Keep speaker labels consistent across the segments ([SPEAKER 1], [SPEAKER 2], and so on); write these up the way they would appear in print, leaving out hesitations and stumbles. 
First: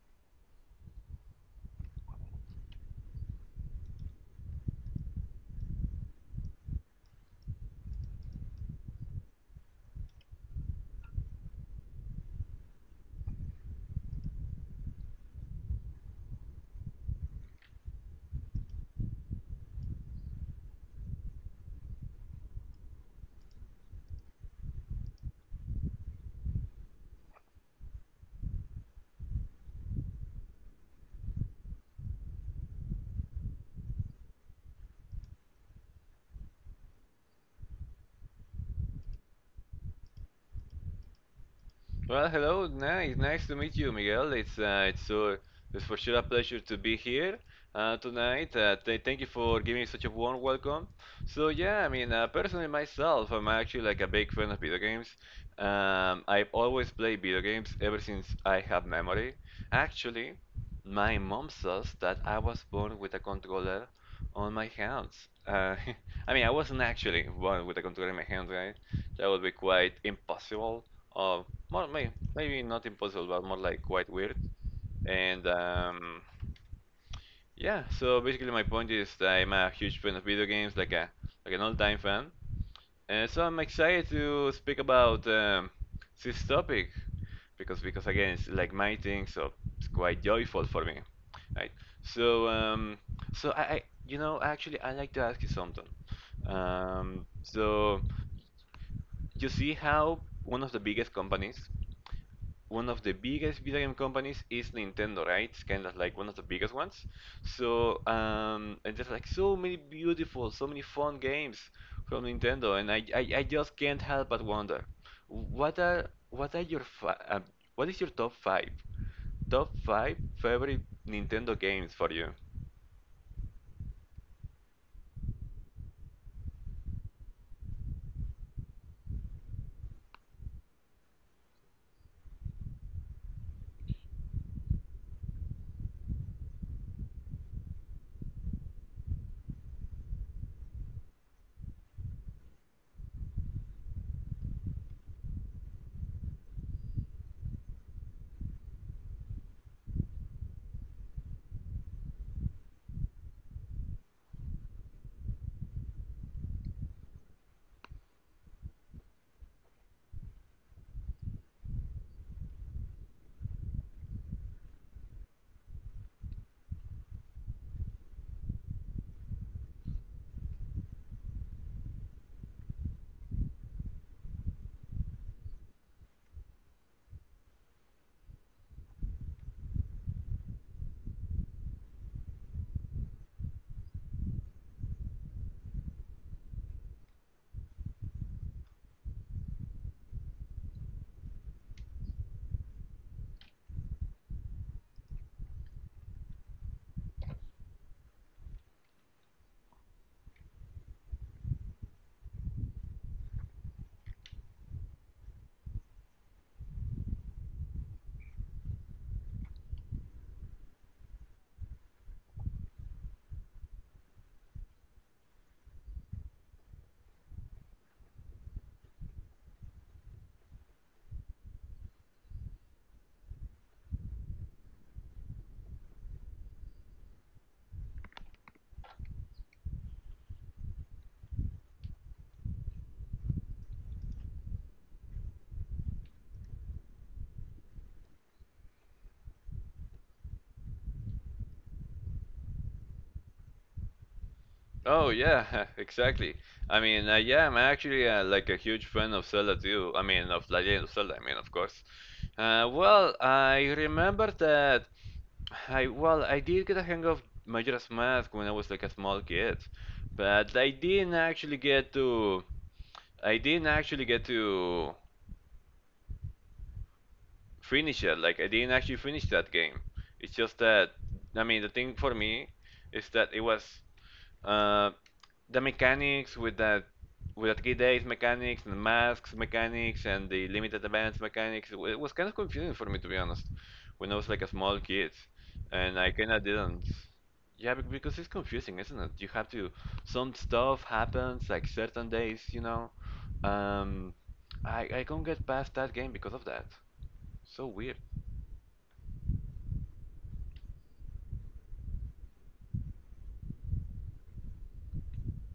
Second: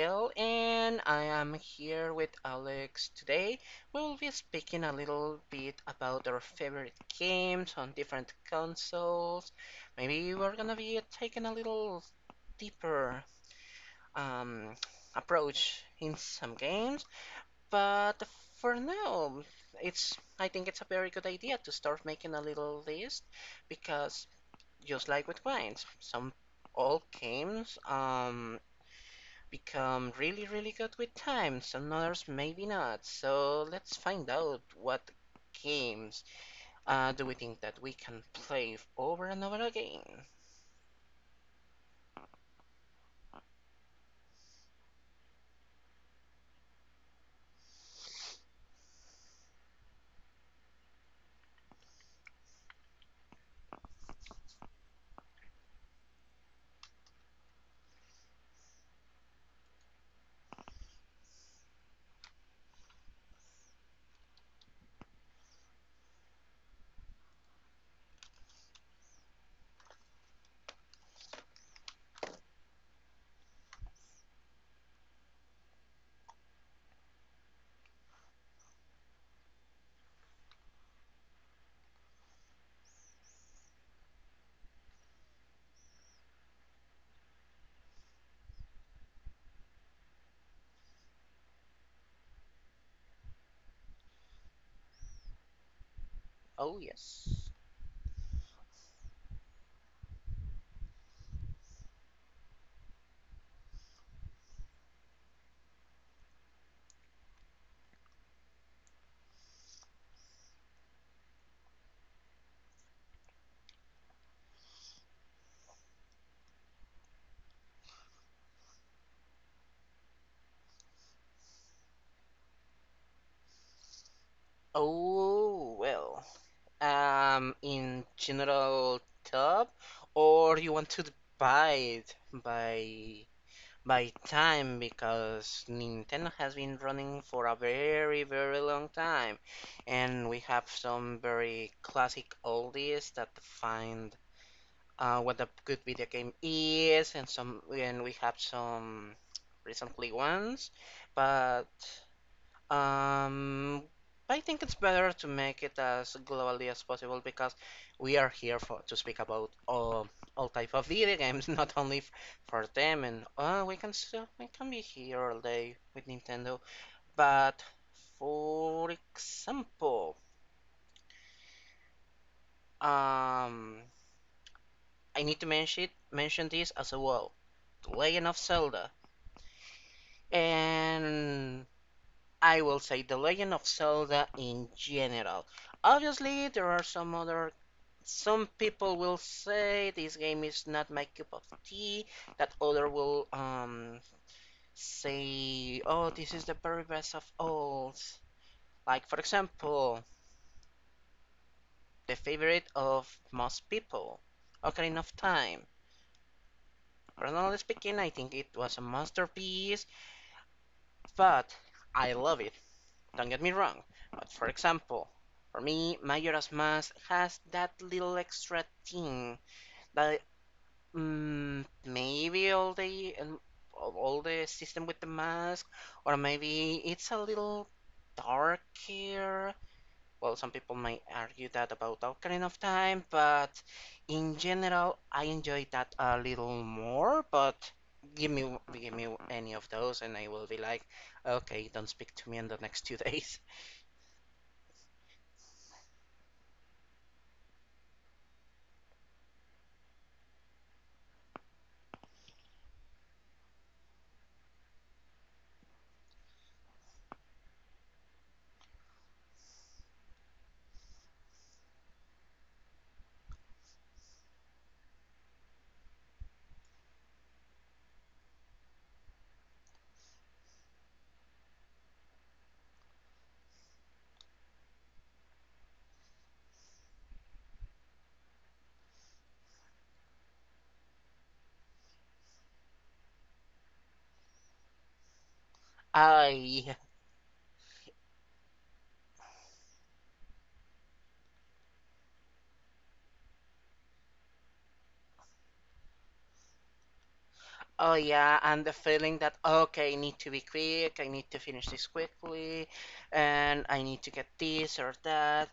[SPEAKER 1] Miguel, and I am here with Alex today. We will be speaking a little bit about our favorite games on different consoles. Maybe we're gonna be taking a little deeper um, approach in some games, but for now, it's I think it's a very good idea to start making a little list because just like with wines, some old games become really, really good with time. Some others maybe not. So let's find out what games do we think that we can play over and over again.
[SPEAKER 2] Well, hello, nice to meet you, Miguel. It's for sure a pleasure to be here tonight. Th thank you for giving me such a warm welcome. So yeah, I mean, personally myself, I'm actually like a big fan of video games. I've always played video games ever since I have memory. Actually, my mom says that I was born with a controller on my hands. Uh, I mean, I wasn't actually born with a controller in my hands, right? That would be quite impossible, more maybe not impossible but more like quite weird. And yeah, so basically my point is that I'm a huge fan of video games, like an all-time fan, and so I'm excited to speak about this topic because again, it's like my thing, so it's quite joyful for me, right? So um so i, I actually, I like to ask you something.
[SPEAKER 1] Oh
[SPEAKER 2] um
[SPEAKER 1] yes.
[SPEAKER 2] so you see how one of the biggest companies, one of the biggest video game companies is Nintendo, right? It's kind of like one of the biggest ones. So, and there's like so many beautiful, so many fun games from Nintendo, and I just can't help but wonder, what are what are your fi- um, what is your top five favorite Nintendo games for you?
[SPEAKER 1] Oh well. In general, top, or you want to divide by by time because Nintendo has been running for a very, very long time, and we have some very classic oldies that find what a good video game is, and we have some recently ones, but um, I think it's better to make it as globally as possible because we are here for to speak about all type of video games, not only for them. And we can still we can be here all day with Nintendo. But for example, um, I need to mention this as well. Legend of Zelda and I will say The Legend of Zelda in general. Obviously, there are some other. Some people will say this game is not my cup of tea. That other will say, oh, this is the very best of all. Like, for example, the favorite of most people, Ocarina of Time. Personally speaking, I think it was a masterpiece, but I love it. Don't get me wrong, but for example, for me, Majora's Mask has that little extra thing that maybe all the system with the mask, or maybe it's a little darker. Well, some people might argue that about Ocarina of Time, but in general, I enjoy that a little more. But give me any of those, and I will be like, okay, don't speak to me in the next two days.
[SPEAKER 2] Oh yeah, exactly. I mean, yeah, I'm actually like a huge fan of Zelda too. I mean, of Legend of Zelda. I mean, of course. Well, I remember that. I Well, I did get a hang of Majora's Mask when I was like a small kid, but I didn't actually get to finish it. Like, I didn't actually finish that game. It's just that, I mean, the thing for me is that it was, uh, the mechanics with the 3 days mechanics and the masks mechanics and the limited events mechanics. It was kind of confusing for me, to be honest, when I was like a small kid, and I
[SPEAKER 1] Oh
[SPEAKER 2] kind of
[SPEAKER 1] yeah.
[SPEAKER 2] didn't. Yeah, because it's confusing, isn't it? You have to. Some stuff happens like certain days, you know. Um, I can't get past that game because of that. So
[SPEAKER 1] Oh
[SPEAKER 2] weird.
[SPEAKER 1] yeah, and the feeling that okay, I need to be quick, I need to finish this quickly, and I need to get this or that.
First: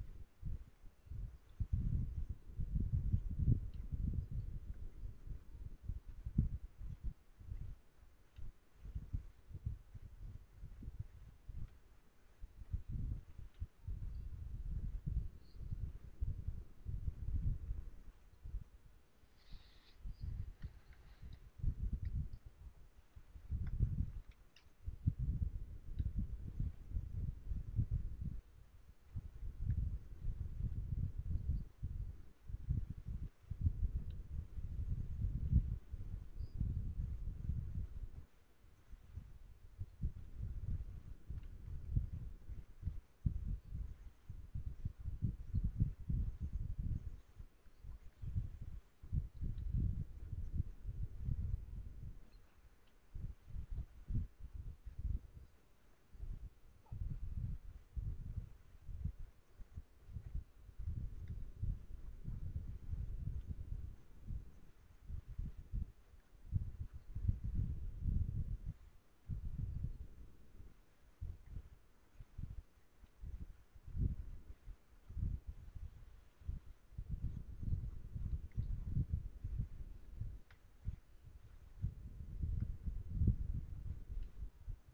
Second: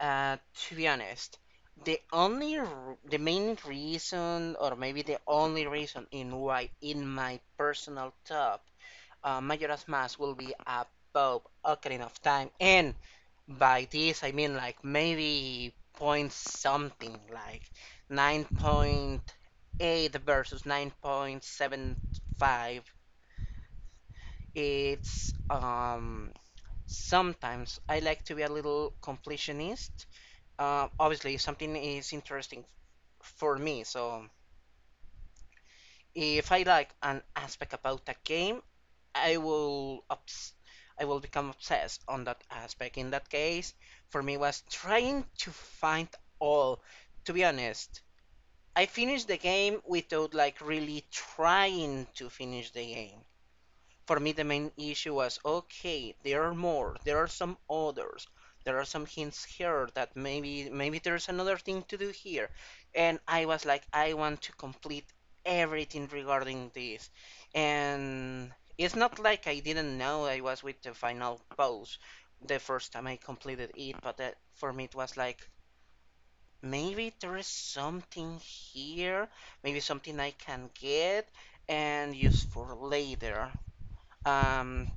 [SPEAKER 1] To be honest, the only the main reason, or maybe the only reason in why, in my personal top, Majora's Mask will be above Ocarina of Time, and by this I mean like maybe point something, like 9.8 versus 9.75. It's sometimes I like to be a little completionist. Obviously, something is interesting for me, so if I like an aspect about a game, I will I will become obsessed on that aspect. In that case, for me was trying to find all. To be honest, I finished the game without like really trying to finish the game. For me, the main issue was okay, there are more, there are some others, there are some hints here that maybe there's another thing to do here. And I was like, I want to complete everything regarding this. And it's not like I didn't know I was with the final boss the first time I completed it, but that, for me it was like maybe there is something here, maybe something I can get and use for later. Um,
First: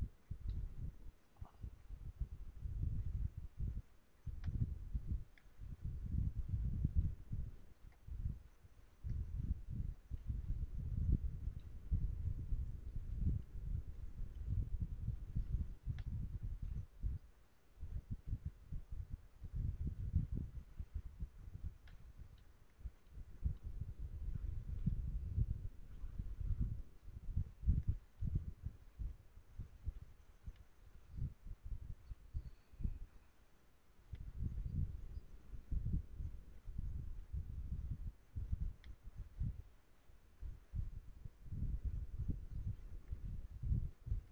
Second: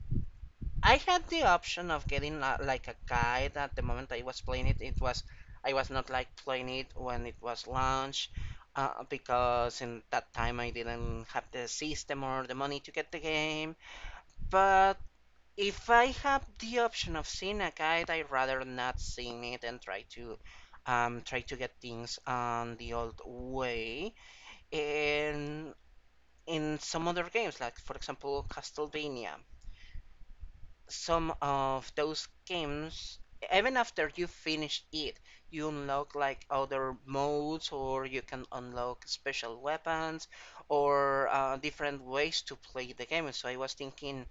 [SPEAKER 1] I had the option of getting like a guide at the moment I was playing it. It was I was not like playing it when it was launched because in that time I didn't have the system or the money to get the game. But if I have the option of seeing a guide, I'd rather not seeing it and try to try to get things on the old way. And in some other games, like for example Castlevania, some of those games, even after you finish it, you unlock like other modes, or you can unlock special weapons, or different ways to play the game. So I was thinking,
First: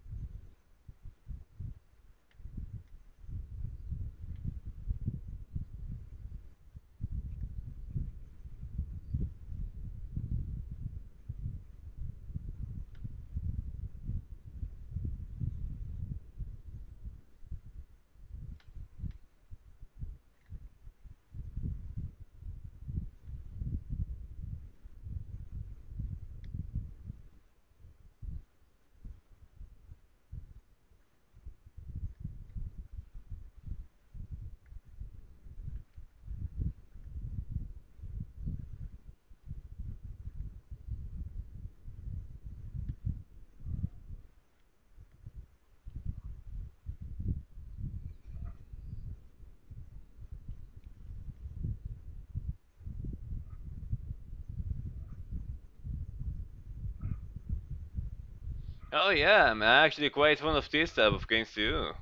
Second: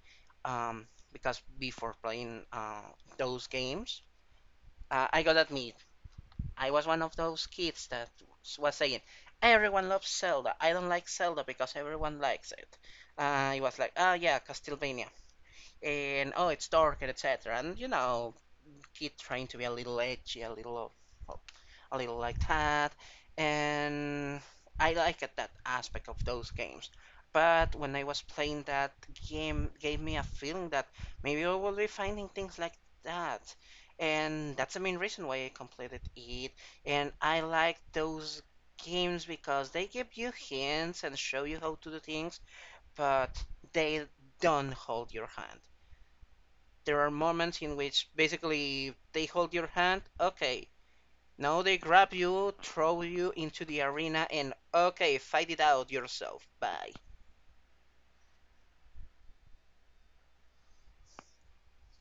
[SPEAKER 1] um, because before playing those games, I gotta admit, I was one of those kids that was saying, everyone loves Zelda. I don't like Zelda because everyone likes it. It was like, oh yeah, Castlevania and oh, it's dark and etc. And you know, keep trying to be a little edgy, a little like that, and I like it, that aspect of those games. But when I was playing that game, gave me a feeling that maybe I will be finding things like that, and that's the main reason why I completed it. And I like those games because they give you hints and show you how to do things, but they don't hold your hand there are moments in which basically they hold your hand. Okay, now they grab you, throw you into the arena, and okay, fight it out yourself. Bye.
[SPEAKER 2] Oh yeah, I'm actually quite fond of this type of games too.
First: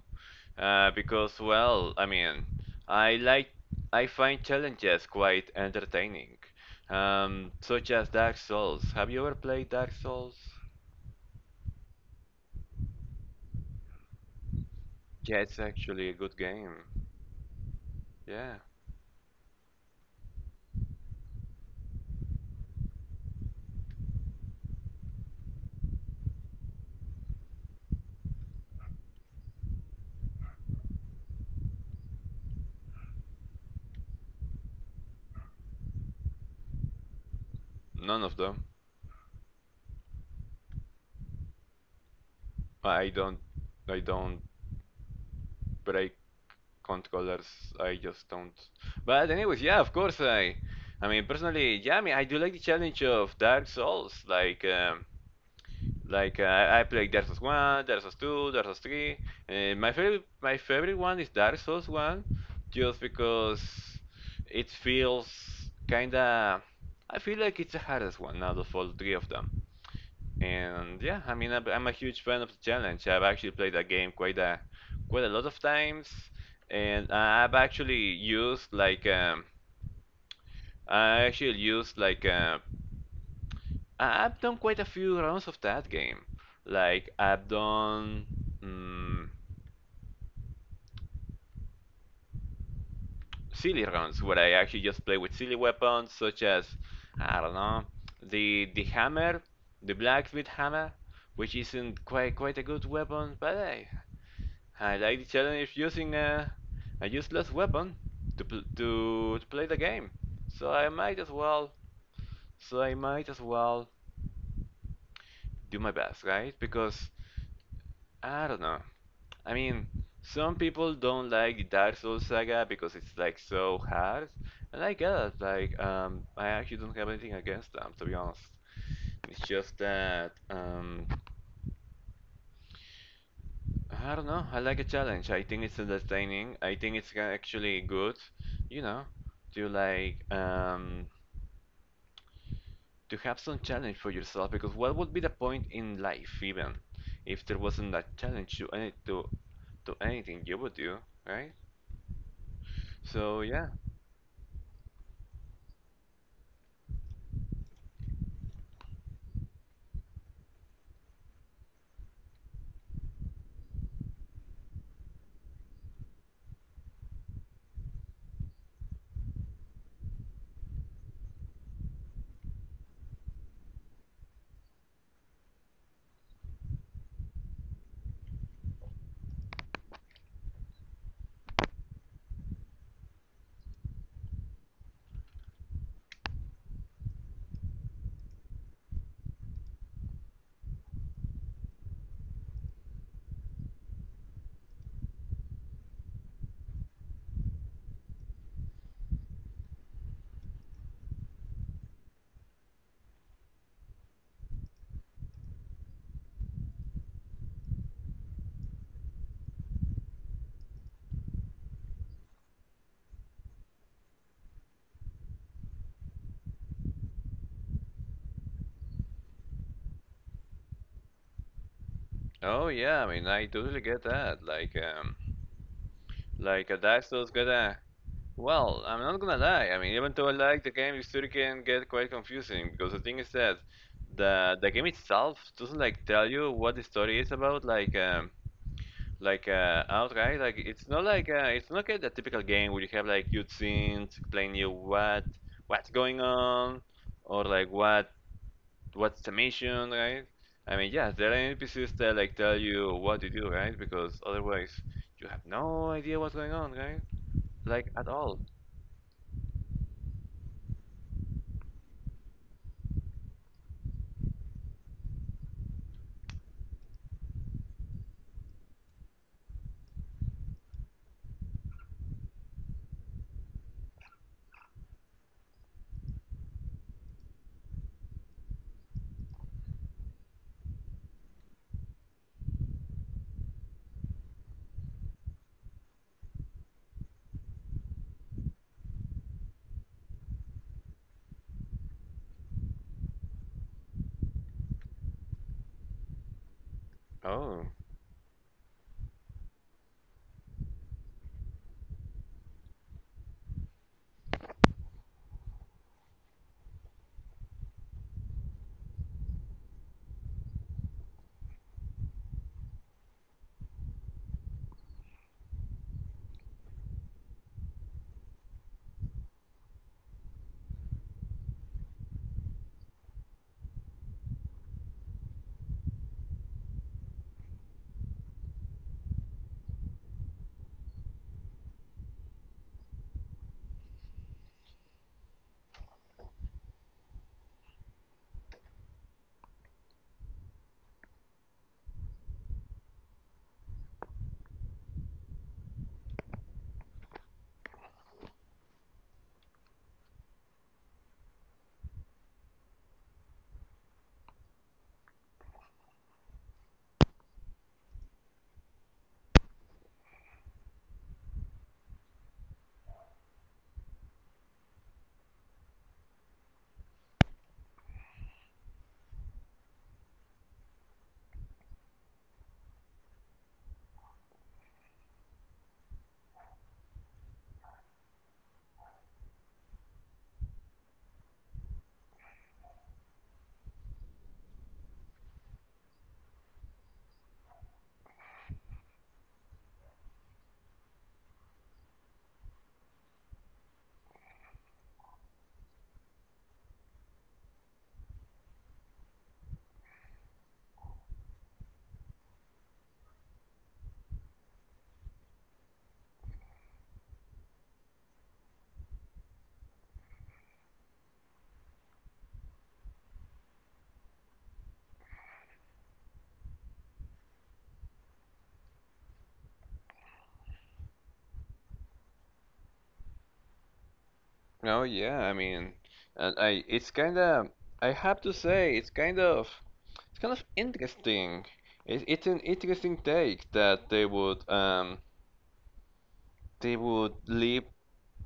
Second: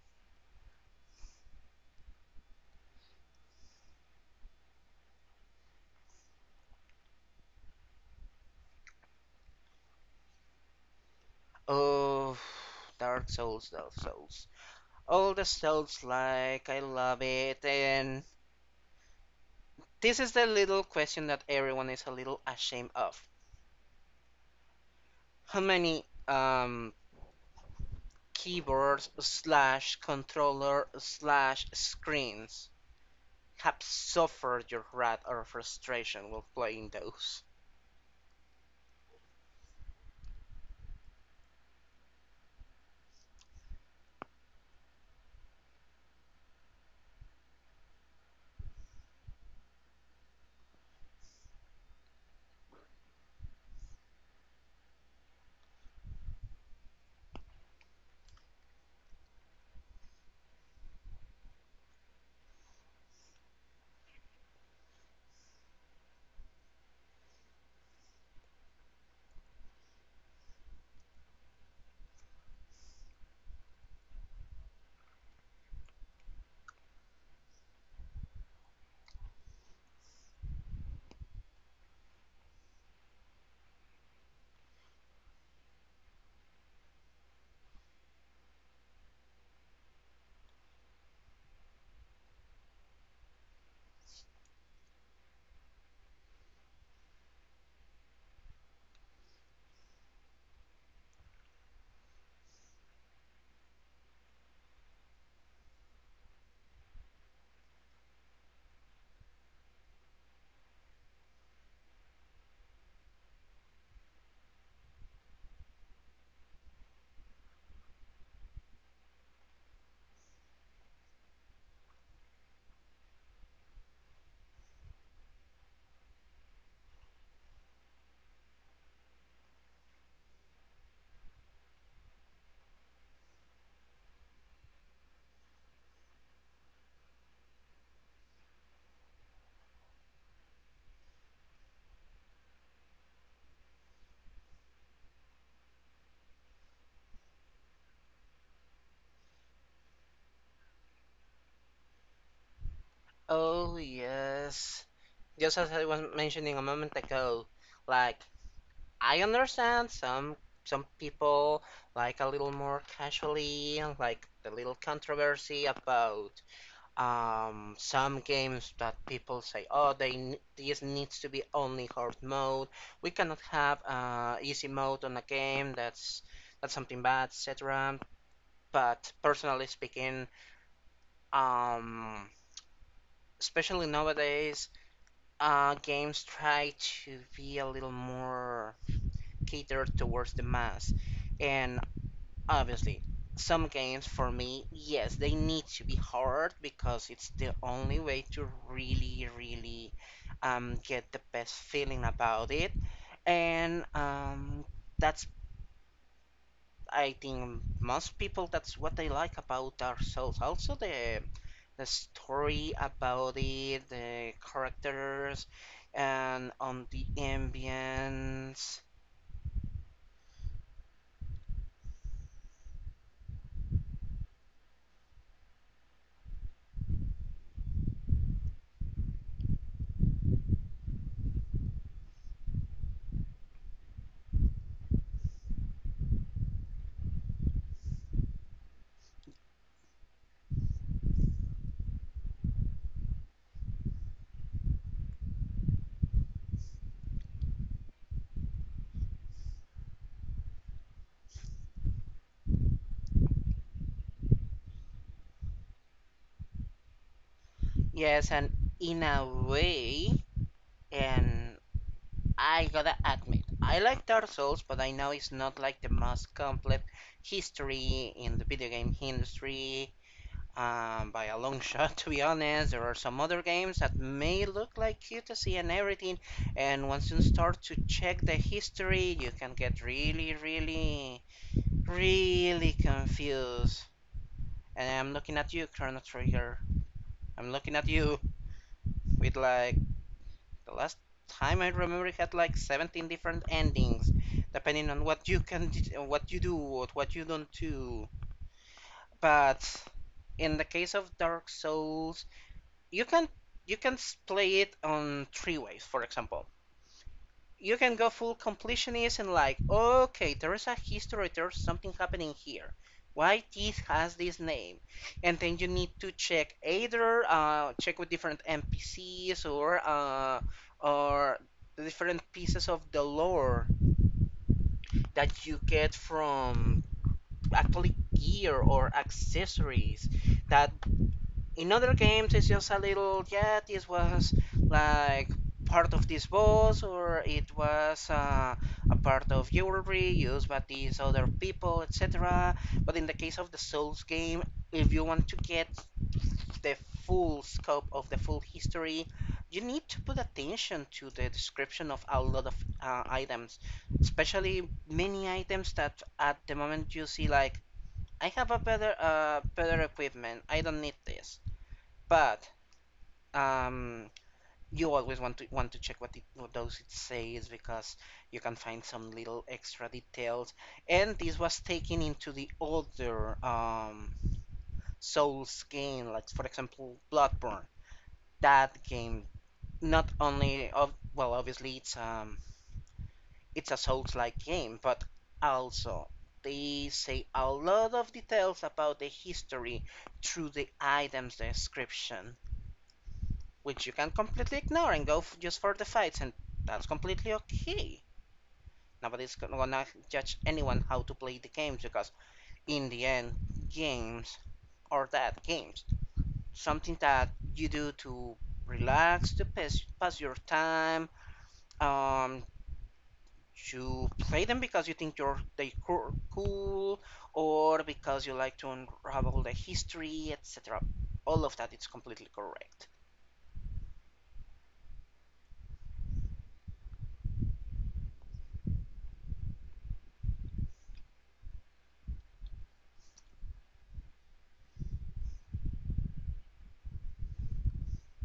[SPEAKER 2] Because, well, I mean, I like I find challenges quite entertaining. Such as Dark Souls. Have you ever played Dark Souls?
[SPEAKER 1] Oh, Dark Souls. All
[SPEAKER 2] Yeah,
[SPEAKER 1] the
[SPEAKER 2] it's
[SPEAKER 1] Souls
[SPEAKER 2] actually a good
[SPEAKER 1] like,
[SPEAKER 2] game.
[SPEAKER 1] I love it. And
[SPEAKER 2] Yeah.
[SPEAKER 1] this is the little question that everyone is a little ashamed of. How many keyboards slash controller slash screens have suffered your wrath or frustration while playing those.
[SPEAKER 2] None of them. I don't I don't break controllers. I just don't. But anyways, yeah, of course I mean, personally, yeah, I mean I do like the challenge of Dark Souls. I played Dark Souls One, Dark Souls Two, Dark Souls Three. My favorite one is Dark Souls One, just because it feels kinda. I feel like it's the hardest one out of all three of them. And yeah, I mean I'm a huge fan of the challenge. I've actually played that game quite a lot of times, and I actually used like have done quite a few rounds of that game. Like, I've done, mm, silly rounds where I actually just play with silly weapons such as, I don't know, the hammer, the blacksmith hammer, which isn't quite a good weapon, but hey, I like the challenge of using a useless weapon to, pl- to play the game. So I might as well, so I might as well do my best, right? Because I don't know. I mean, some people don't like Dark Souls Saga because it's like so hard, and I get it. Like, I actually don't have anything against them, to be honest. It's just that, I don't know. I like a challenge. I think it's entertaining. I think it's actually good, you know, to like, to have some challenge for yourself. Because what would be the point in life, even, if there wasn't that challenge to anything you would do, right? So yeah.
[SPEAKER 1] Oh, yes. Just as I was mentioning a moment ago, like, I understand some people like a little more casually, like the little controversy about some games that people say, oh, they this needs to be only hard mode. We cannot have easy mode on a game. That's something bad, etc. But personally speaking, um, especially nowadays, games try to be a little more catered towards the mass. And obviously, some games for me, yes, they need to be hard because it's the only way to really, really get the best feeling about it. And that's, I think, most people, that's what they like about Dark Souls. Also, the story about it, the characters, and on the ambience.
[SPEAKER 2] Oh yeah, I mean I totally get that. Like a Daxel's gonna, well, I'm not gonna lie. I mean, even though I like the game, it still can get quite confusing because the thing is that the game itself doesn't like tell you what the story is about, outright. Like, it's not like, a typical game where you have like cutscenes explaining you what what's going on, or like what's the mission, right? I mean, yes, there are NPCs that like tell you what to do, right? Because otherwise, you have no idea what's going on, right? Like, at
[SPEAKER 1] Yes,
[SPEAKER 2] all.
[SPEAKER 1] and in a way, and I gotta admit, I like Dark Souls, but I know it's not like the most complete history in the video game industry. By a long shot, to be honest, there are some other games that may look like cutesy and everything, and once you start to check the history, you can get really, really really confused. And I'm looking at you, Chrono Trigger. I'm looking at you with like the last time I remember it had like 17 different endings, depending on what you can, what you do, or what you don't
[SPEAKER 2] Oh,
[SPEAKER 1] do. But in the case of Dark Souls, you can you can play it on three ways. For example, you can go full completionist and like, okay, there is a history, there's something happening here. Why this has this name? And then you need to check either check with different NPCs or the different pieces of the lore that you get from actually gear or accessories that in other games it's just a little yeah this was like part of this boss or it was a part of jewelry used by these other people etc but in the case of the souls game if you want to get the full scope of the full history you need to put attention to the description of a lot of items especially many items that at the moment you see like I have a better better equipment I don't need this but um you always want to check what it what does it says because you can find some little extra details and this was taken into the other souls game like for example bloodborne that game not only of well obviously it's a souls like game but also they say a lot of details about the history through the items description which you can completely ignore and go just for the fights, and that's completely okay. Nobody's judge anyone how to play the games because, in the end, games are that games. Something that you do to relax, pass your time. Um, you play them because you think you're they cool, or because you like to unravel the history, etc. All of that is completely correct.
[SPEAKER 2] oh, yeah. I mean, and I it's kind of I have to say, it's kind of interesting. It's an interesting take that they would, leave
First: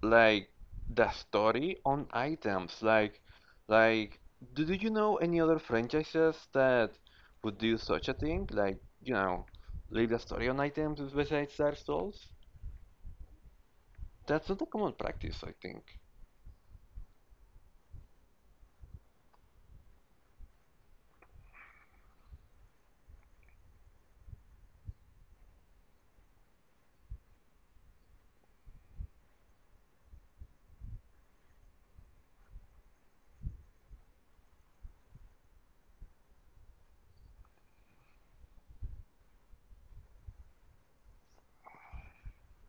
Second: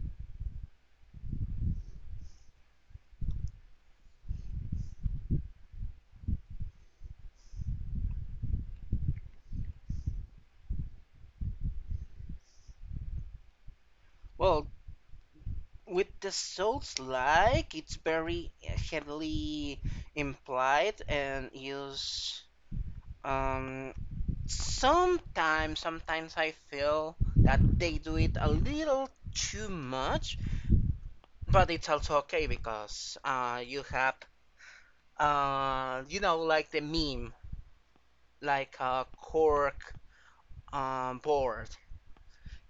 [SPEAKER 2] like the story on items, like, like do, you know any other franchises that would do such a thing, like, leave the story on items besides Dark Souls? That's not a
[SPEAKER 1] Well,
[SPEAKER 2] common practice, I think.
[SPEAKER 1] with the souls like it's very heavily implied and used um sometimes I feel that they do it a little too much but it's also okay because you have you know like the meme like a cork board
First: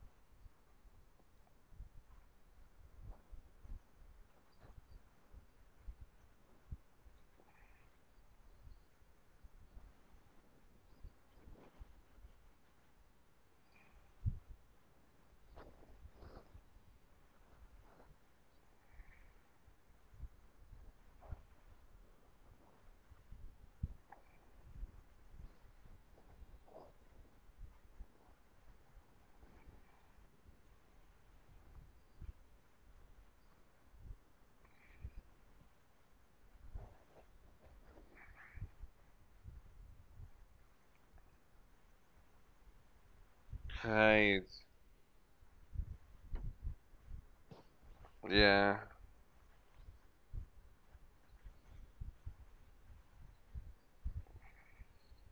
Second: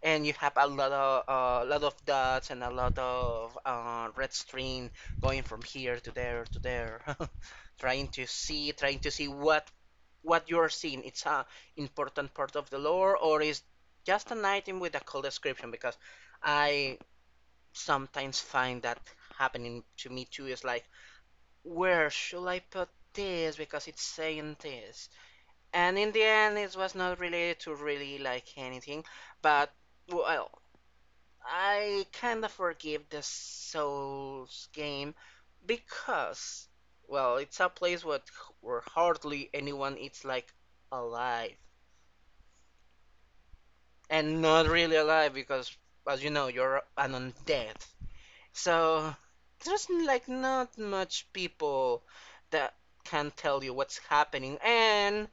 [SPEAKER 1] and you have a lot of dots and a lot of red string going from here to there, trying to see what you are seeing. It's a important part of the lore, or is just an item with a cool description? Because I sometimes find that happening to me too. Is like, where should I put this? Because it's saying this, and in the end, it was not related to really like anything, but well, I kind of forgive the Souls game because, well, it's a place what, where hardly anyone is like alive. And
[SPEAKER 2] Right.
[SPEAKER 1] not really alive because, as you know, you're an undead.
[SPEAKER 2] Yeah,
[SPEAKER 1] So there's like not much people that can tell you what's happening, and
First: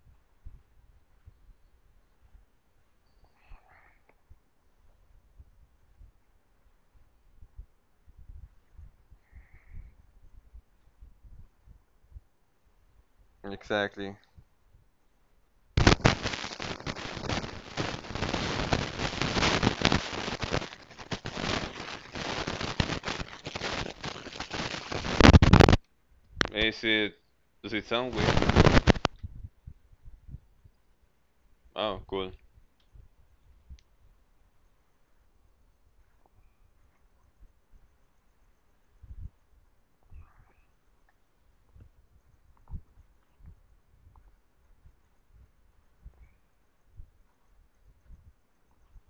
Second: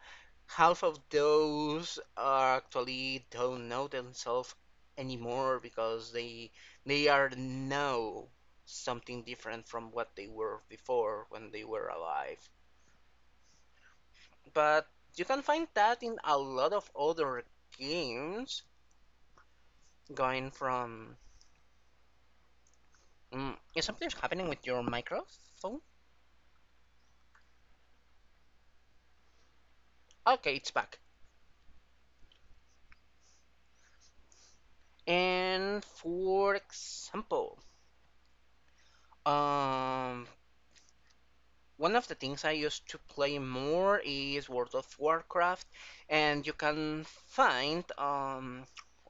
[SPEAKER 1] half of those are actually don't know themselves anymore because they are now something different from what they were before when they were alive.
[SPEAKER 2] exactly.
[SPEAKER 1] But you can find that in a lot of other games, going from is something happening with your microphone?
[SPEAKER 2] Is it, does it sound weird?
[SPEAKER 1] Okay, it's back.
[SPEAKER 2] Oh, cool.
[SPEAKER 1] And for example, um, one of the things I used to play more is World of Warcraft, and you can find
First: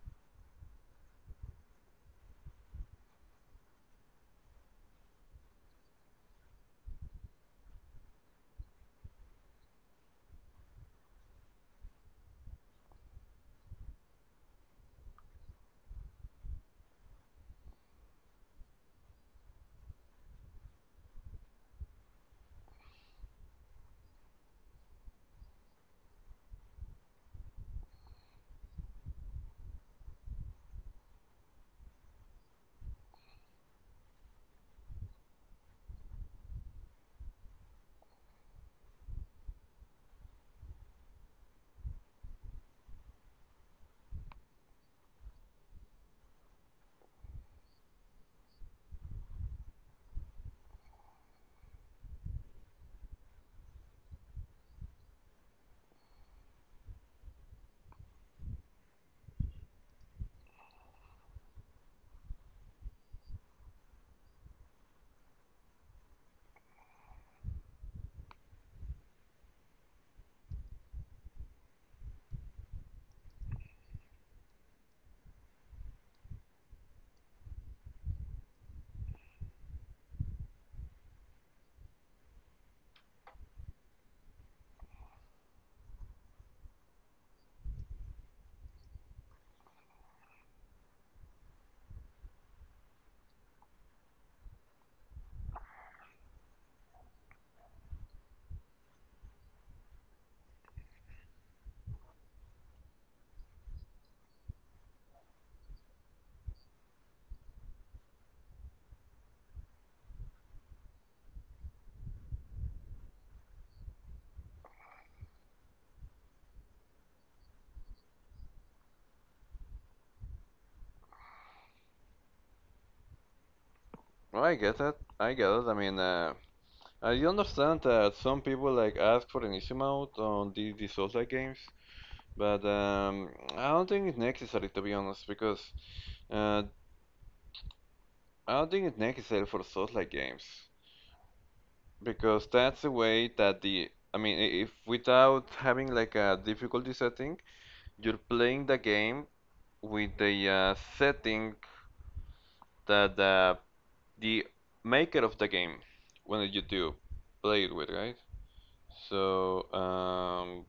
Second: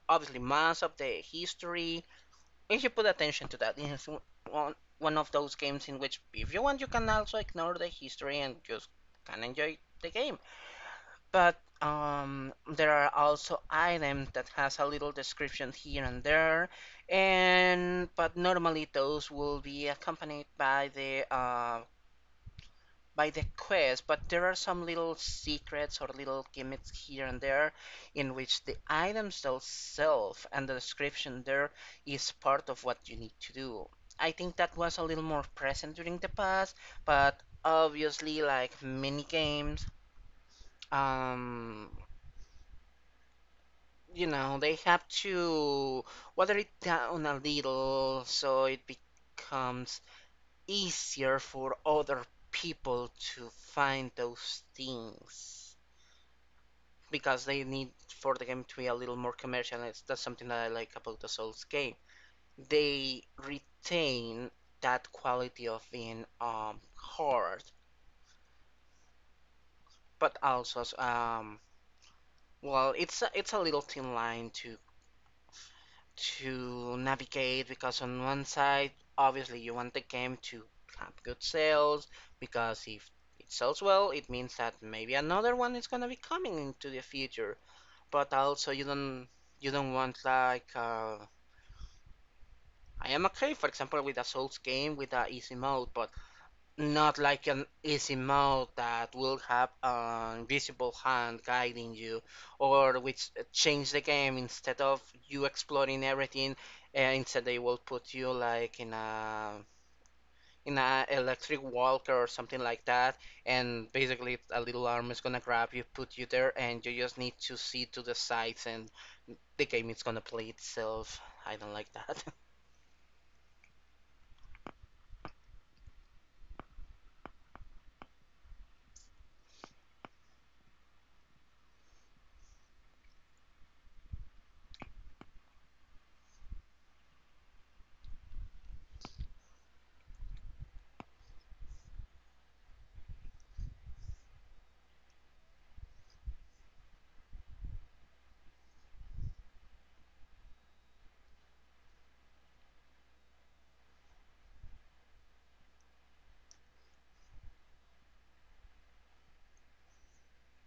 [SPEAKER 1] obviously much of the history if you put attention to that. It's one of those games in which, if you want, you can also ignore the history and just can enjoy the game. But there are also items that has a little description here and there, and but normally those will be accompanied by the quest. But there are some little secrets or little gimmicks here and there, in which the items themselves and the description there is part of what you need to do. I think that was a little more present during the past, but obviously, like mini games. Um, you know, they have to water it down a little so it becomes easier for other people to find those things because they need for the game to be a little more commercial. That's something that I like about the Souls game. They retain that quality of being hard, but also well, it's a little thin line to navigate because on one side obviously you want the game to have good sales because if it sells well it means that maybe another one is gonna be coming into the future, but also you don't want like I am okay for example with a Souls game with a easy mode, but not like an easy mode that will have an invisible hand guiding you, or which change the game instead of you exploring everything. Instead, they will put you like in a electric walker or something like that, and basically a little arm is gonna grab you, put you there, and you just need to see to the sides, and the game is gonna play itself. I don't like that.
[SPEAKER 2] Well, I get it, I mean, I understand that some people like ask for an easy mode on the Souls-like games. But I don't think it's necessary, to be honest, because uh, I don't think it's necessary for Souls-like games because that's the way that, the I mean, if without having like a difficulty setting, you're playing the game with the, setting that, the maker of the game wanted you to play it with, right? So um,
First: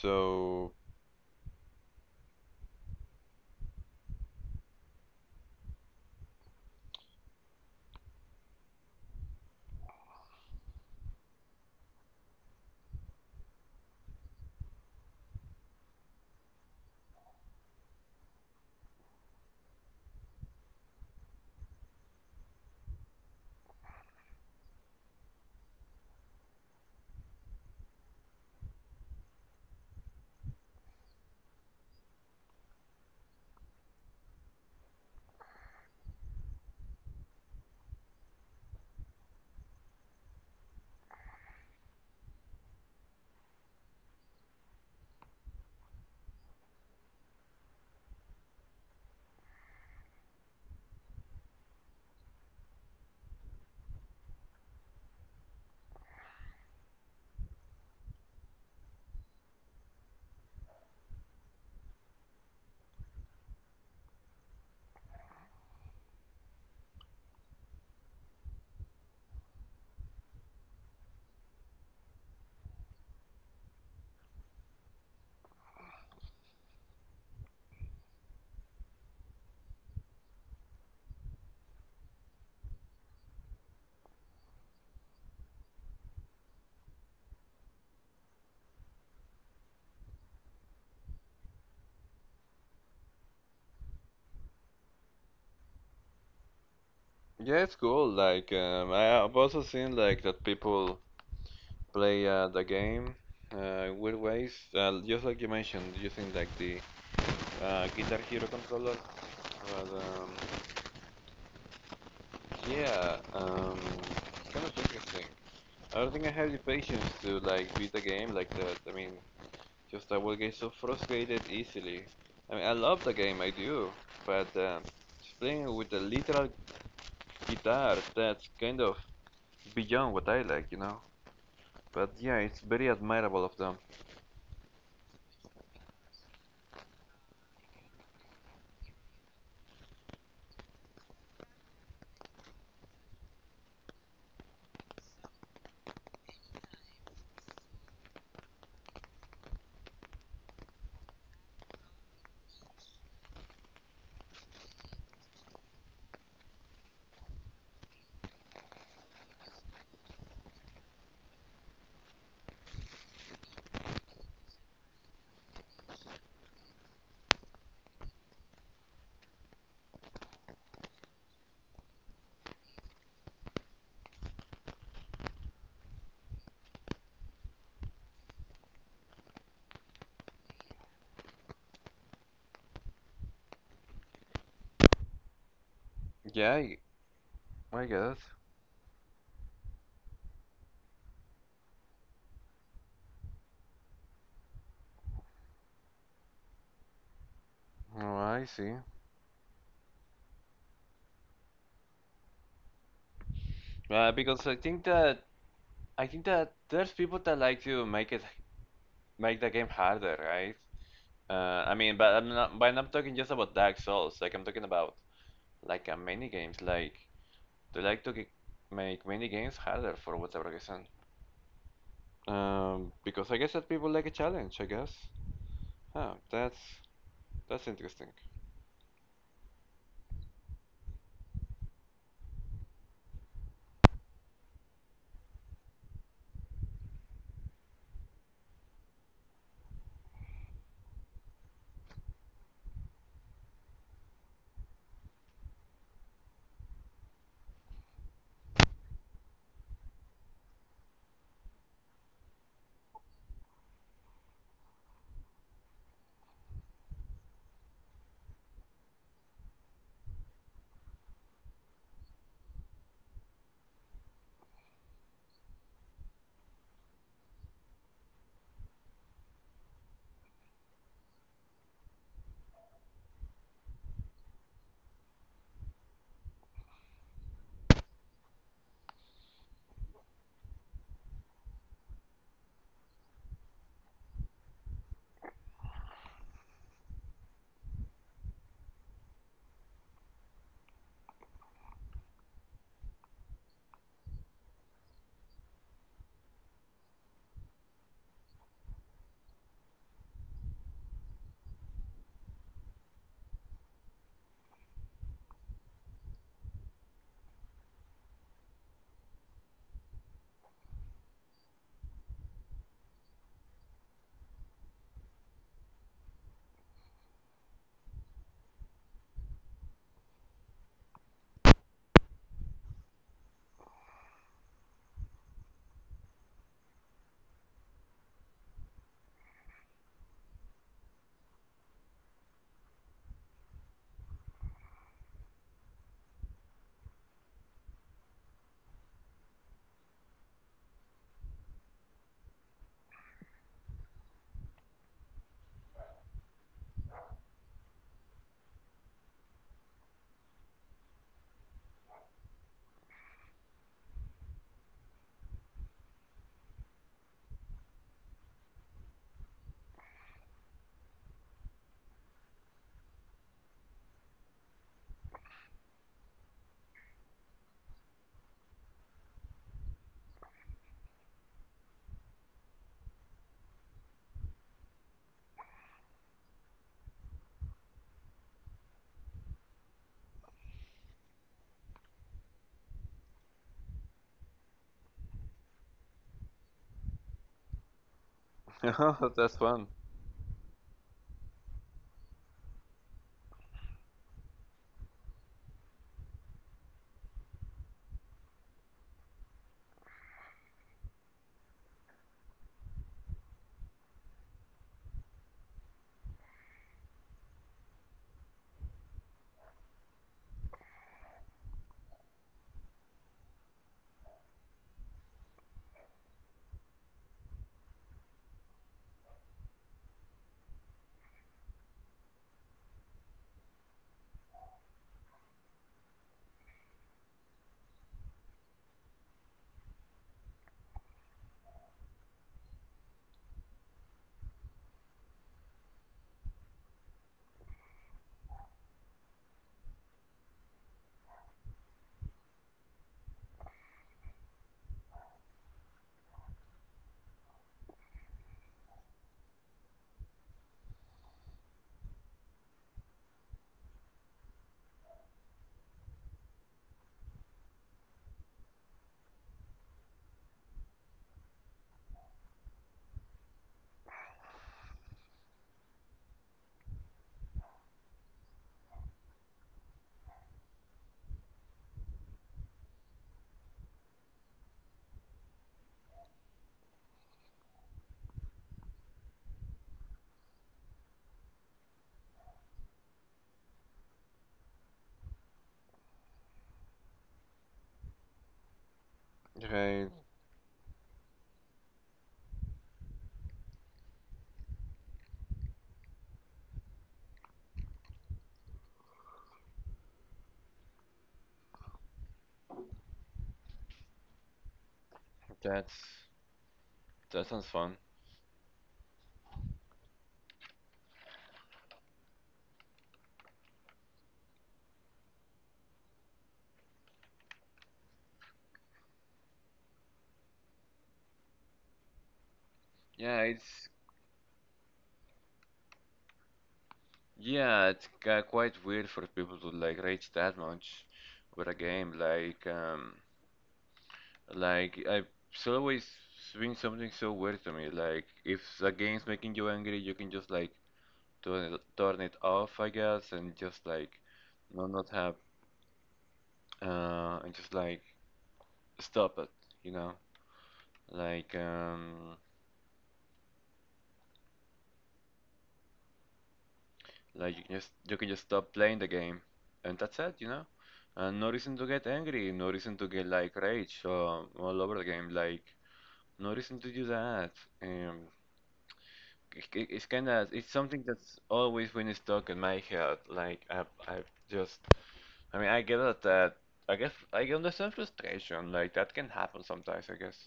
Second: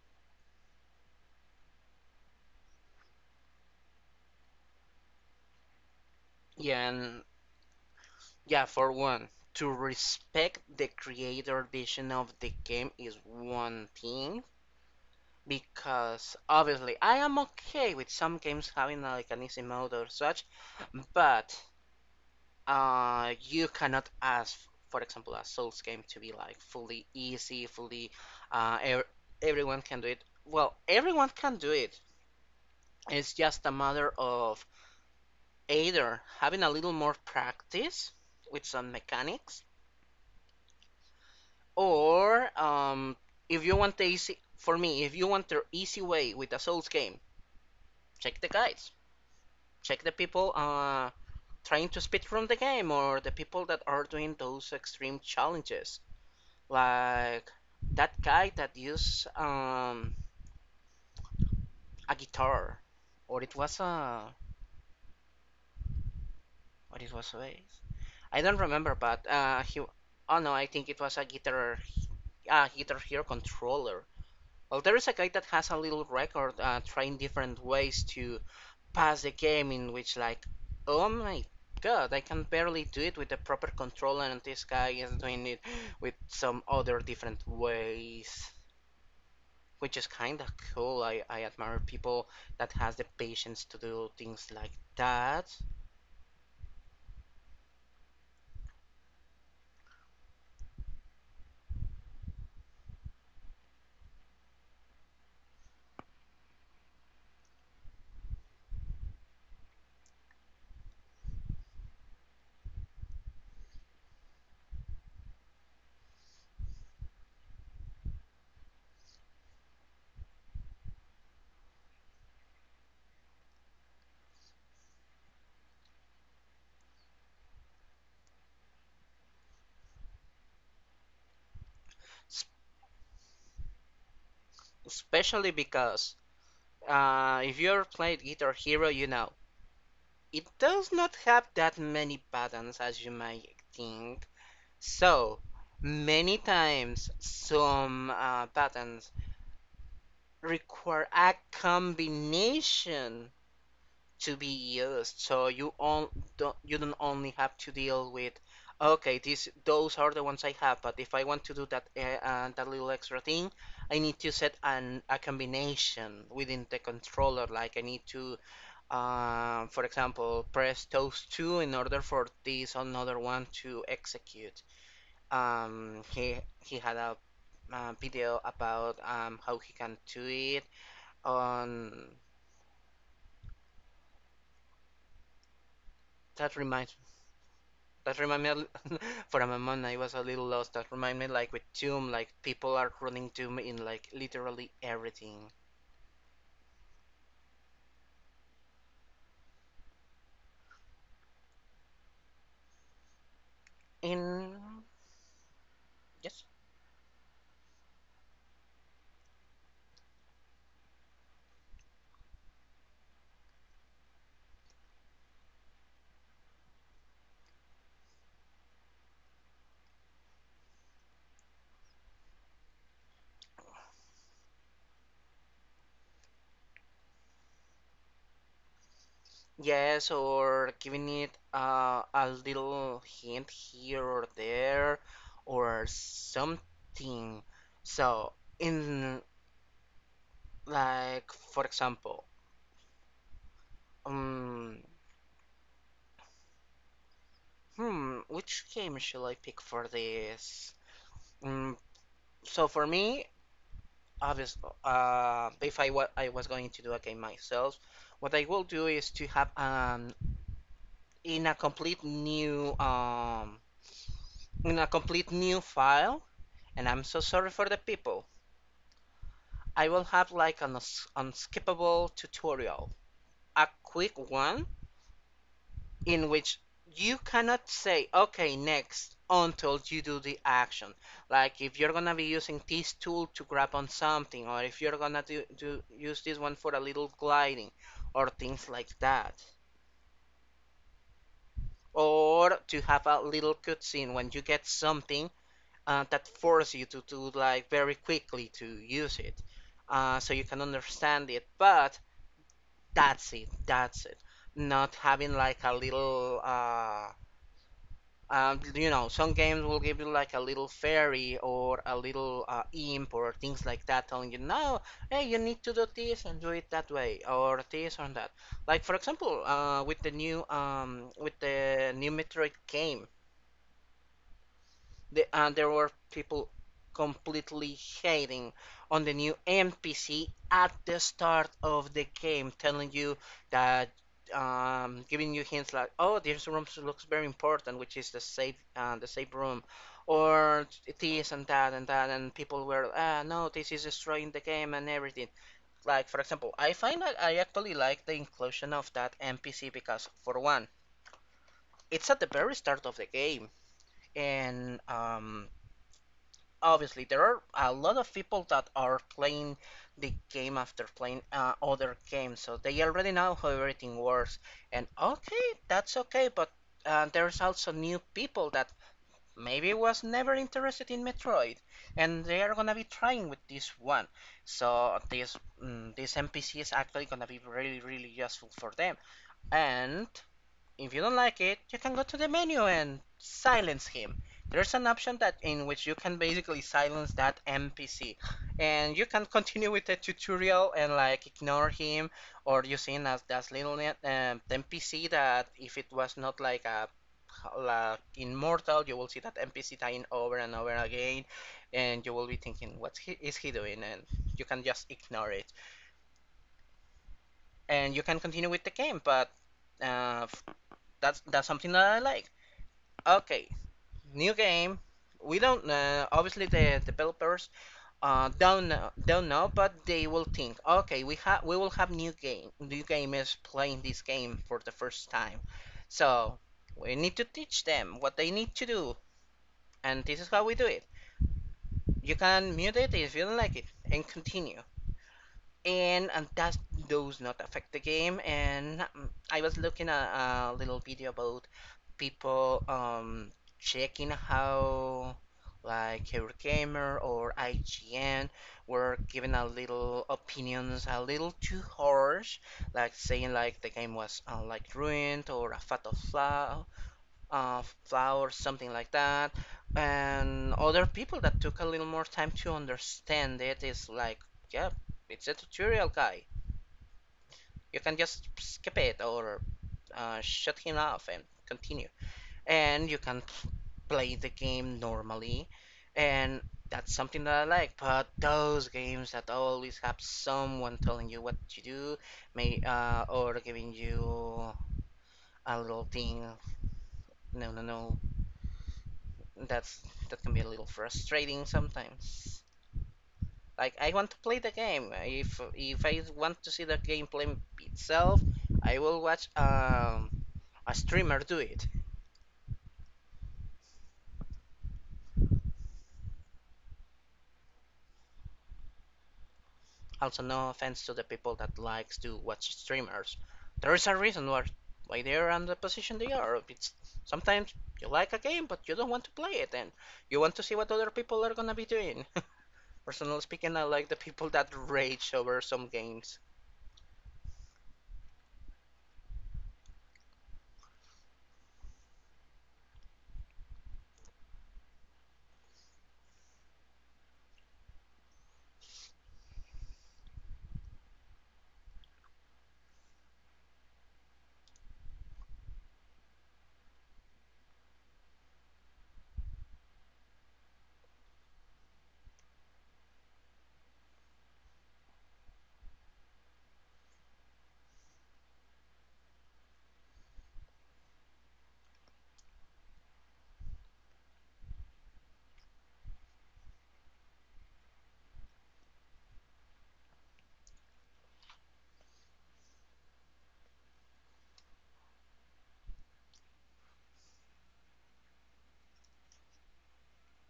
[SPEAKER 2] so
[SPEAKER 1] yeah, and Yeah, for one, to respect the creator vision of the game is one thing because obviously I am okay with some games having like an easy mode or such, but you cannot ask, for example, a Souls game to be like fully easy, fully ev everyone can do it. Well, everyone can do it. It's just a matter of either having a little more practice with some mechanics. Or If you want the easy for me, if you want the easy way with a Souls game, check the guides, check the people trying to speed from the game, or the people that are doing those extreme challenges, like that guy that used a guitar, or it was a, or it was a bass. I don't remember, but he. Oh no, I think it was a guitar, a Guitar Hero controller. Well, there is a guy that has a little record trying different ways to pass the game in which like, oh my god, I can barely do it with the proper controller, and this guy is doing it with some other different ways, which is kind of cool. I admire people that has the patience to do things like that,
[SPEAKER 2] yeah, it's cool. Like, I've also seen like that people play, the game, with ways, just like you mentioned, using like the Guitar Hero controller. But yeah, it's kind of interesting. I don't think I have the patience to like beat the game like that. I mean, just, I will get so frustrated easily. I mean, I love the game, I do, but just playing with a literal guitar, that's kind of beyond what I like, you know. But yeah, it's very admirable of them.
[SPEAKER 1] especially because if you're playing Guitar Hero, you know it does not have that many buttons as you might think. So many times some patterns require a combination to be used, so you don't only have to deal with, okay, these those are the ones I have, but if I want to do that that little extra thing, I need to set an a combination within the controller. Like I need to, for example, press those two in order for this another one to execute. um he he had a video about how he can do it on.
[SPEAKER 2] Yeah,
[SPEAKER 1] that
[SPEAKER 2] I,
[SPEAKER 1] reminds
[SPEAKER 2] I guess.
[SPEAKER 1] that remind me for a moment I was a little lost. That remind me like with Tomb, like people are running Tomb in like literally everything.
[SPEAKER 2] Oh, I see. Because
[SPEAKER 1] In
[SPEAKER 2] I think
[SPEAKER 1] yes,
[SPEAKER 2] that there's people that like to make it make the game harder, right? I mean, but I'm not. But I'm not talking just about Dark Souls. Like, I'm talking about, like, many games. Like, they like to make many games harder for whatever reason. Because I guess that people like a challenge. I guess. Huh. That's interesting.
[SPEAKER 1] yes, or giving it a little hint here or there, or something. So in Like, for example, um, which game shall I pick for this? Mm, so for me, obviously, if I, wa- I was going to do a game myself, what I will do is to have in a complete new um in a complete new file, and I'm so sorry for the people. I will have like an unskippable tutorial, a quick one in which you cannot say, okay, next, until you do the action. Like if you're gonna be using this tool to grab on something, or if you're gonna do use this one for a little gliding, or things like that. Or to have a little cutscene when you get something that forces you to do like very quickly to use it, so you can understand it. But that's it. Not having like a little you know, some games will give you like a little fairy or a little imp or things like that, telling you, no, hey, you need to do this and do it that way or this or that. Like, for example, with the new Metroid game, and there were people completely hating on the new NPC at the start of the game, telling you that, giving you hints like, oh, this room looks very important, which is the safe room, or this and that and that, and people were, ah, no, this is destroying the game and everything. Like, for example, I find that I actually like the inclusion of that NPC because, for one, it's at the very start of the game, and obviously there are a lot of people that are playing the game after playing other games, so they already know how everything works and okay, that's okay, but there's also new people that maybe was never interested in Metroid, and they are gonna be trying with this one. So this NPC is actually gonna be really really useful for them, and if you don't like it, you can go to the menu and silence him. There's an option that in which you can basically silence that NPC, and you can
[SPEAKER 2] That's fun.
[SPEAKER 1] continue with the tutorial and like ignore him, or using as that little net, NPC that if it was not like a like in Mortal, you will see that NPC dying over and over again, and you will be thinking, what he, is he doing? And you can just ignore it, and you can continue with the game. But uh, that's something that I like. Okay, new game. We don't know. Obviously, the developers don't know, but they will think. Okay, we will have new game. New game is playing this game for the first time, so we need to teach them what they need to do, and this is how we do it. You can mute it if you don't like it, and continue. And That does not affect the game. And I was looking at a little video about people checking how like Eurogamer or IGN were giving a little opinions a little too harsh, like saying like the game was like ruined or a fatal flaw flowers, something like that. And other people that took a little more time to understand it is like, yeah, it's a tutorial guy. You can just skip it or shut him off and continue. And you can play the game normally. And that's something that I like. But those games that always have someone telling you what to do, may or giving you a little thing. No, no, no. that's
[SPEAKER 2] Right?
[SPEAKER 1] that can be a little frustrating sometimes. Like, I want to play the game. If I want to see the gameplay itself, I will watch a streamer do it.
[SPEAKER 2] That's, that sounds fun.
[SPEAKER 1] Also, no offense to the people that likes to watch streamers. There is a reason why they are in the position they are. It's sometimes you like a game but you don't want to play it and you want to see what other people are gonna be doing. Personally
[SPEAKER 2] Yeah,
[SPEAKER 1] speaking, I
[SPEAKER 2] it's
[SPEAKER 1] like the people that rage over some games.
[SPEAKER 2] Yeah, it's, quite weird for people to like rage that much with a game. Like I it's always been something so weird to me. Like, if a game's making you angry, you can just like turn it off, I guess, and just like, no, not have, and just like stop it. You know, like, you can just stop playing the game, and that's it. You know, and no reason to get angry, no reason to get like rage, all over the game, like. No reason to do that. Um, it's kind of, it's something that's always been stuck in my head. Like, just, I mean, I get it that I guess I understand frustration. Like, that can happen sometimes, I guess.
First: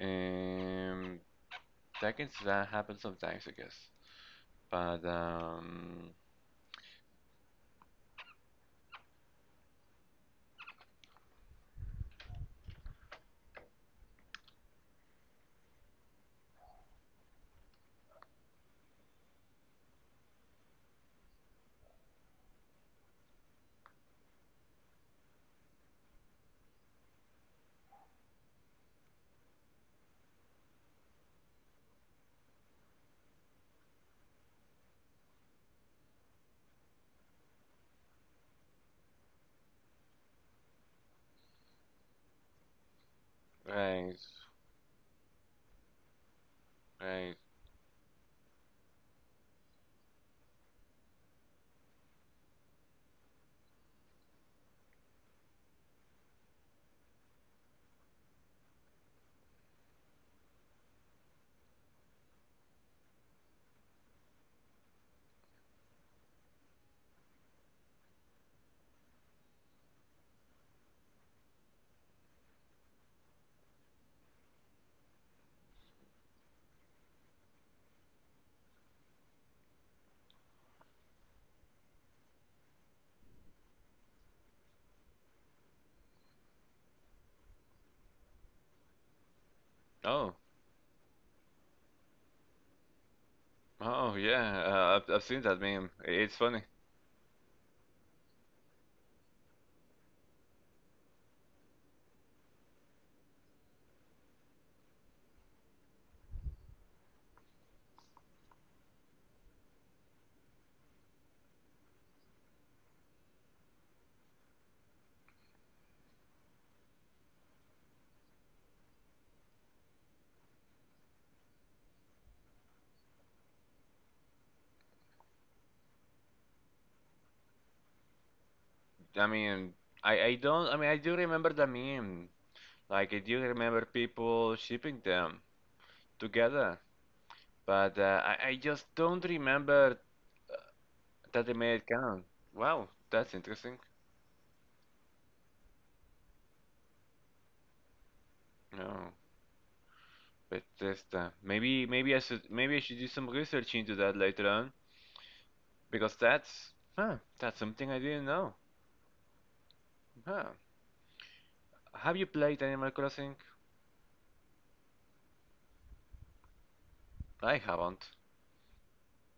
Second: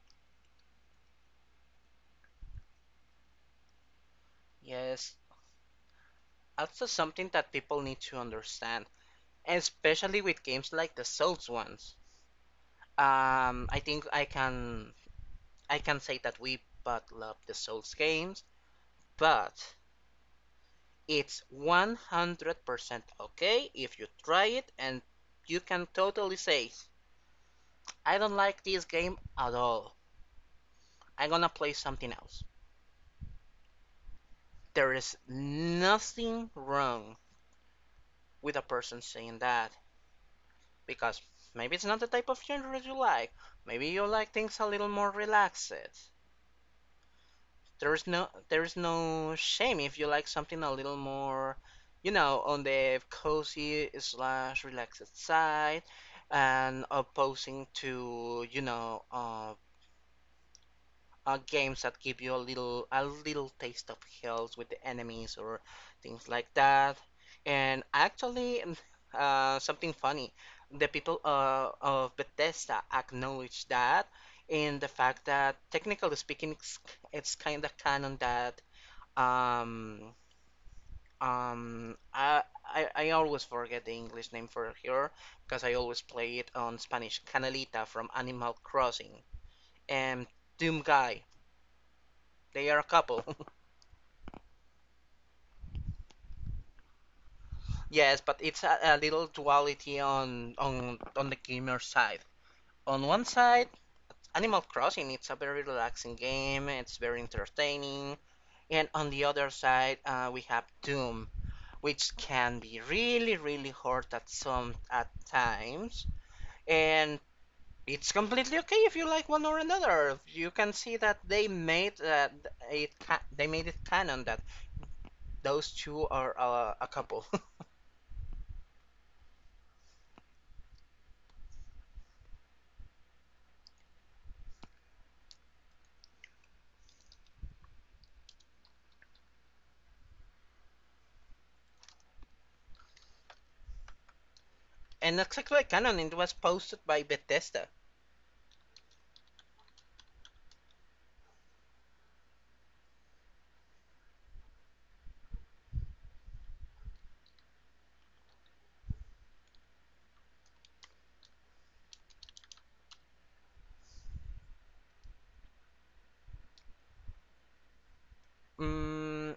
[SPEAKER 2] Um, that happen sometimes, I guess. But
[SPEAKER 1] Yes. Also, something that people need to understand, especially with games like the Souls ones. I think I can say that we both love the Souls games, but it's 100% okay if you try it and you can totally say, I don't like this game at all. I'm gonna play something else. There is nothing wrong with a person saying that, because maybe it's not the type of genre you like. Maybe you
[SPEAKER 2] right,
[SPEAKER 1] like things a little more relaxed.
[SPEAKER 2] right.
[SPEAKER 1] There's no shame if you like something a little more, you know, on the cozy slash relaxed side and opposing to, you know, games that give you a little taste of hills with the enemies or things like that. And actually, something funny, the people of Bethesda acknowledge that, in the fact that technically speaking, it's kind of canon that um I always forget the English name for her because I always play it on Spanish. Canalita from Animal Crossing and
[SPEAKER 2] Oh,
[SPEAKER 1] Doom Guy. They are a couple.
[SPEAKER 2] oh, yeah. I've seen that meme. It's funny.
[SPEAKER 1] Yes, but it's a little duality on on the gamer side. On one side, Animal Crossing it's a very relaxing game, it's very entertaining, and on the other side, we have Doom, which can be really really hard at some at times, and it's completely okay if you like one or another. You can see that they made they made it canon that those two are a couple.
[SPEAKER 2] I mean, I don't. I mean, I do remember the meme. Like, I do remember people shipping them together, but I just don't remember that they made it count. Wow, that's interesting.
[SPEAKER 1] And exactly canon, it was posted by Bethesda.
[SPEAKER 2] No, but just, maybe I should do some research into that later on, because that's, huh, that's something I didn't know. Huh. Have you played Animal Crossing? I haven't.
[SPEAKER 1] Mm,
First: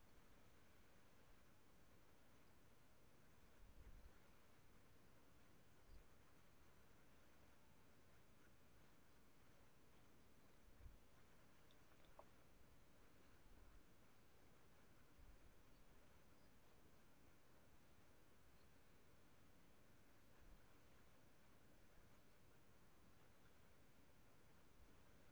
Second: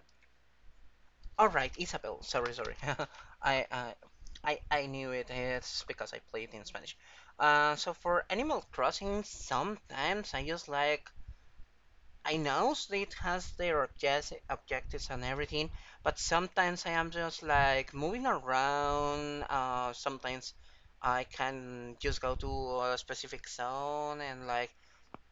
[SPEAKER 1] all right, Isabel. Sorry, sorry. I, I, I knew it. It's because I played in Spanish. So for Animal Crossing, sometimes I just like I know it has their objectives and everything, but sometimes I am just like moving around. Sometimes I can just go to a specific zone and like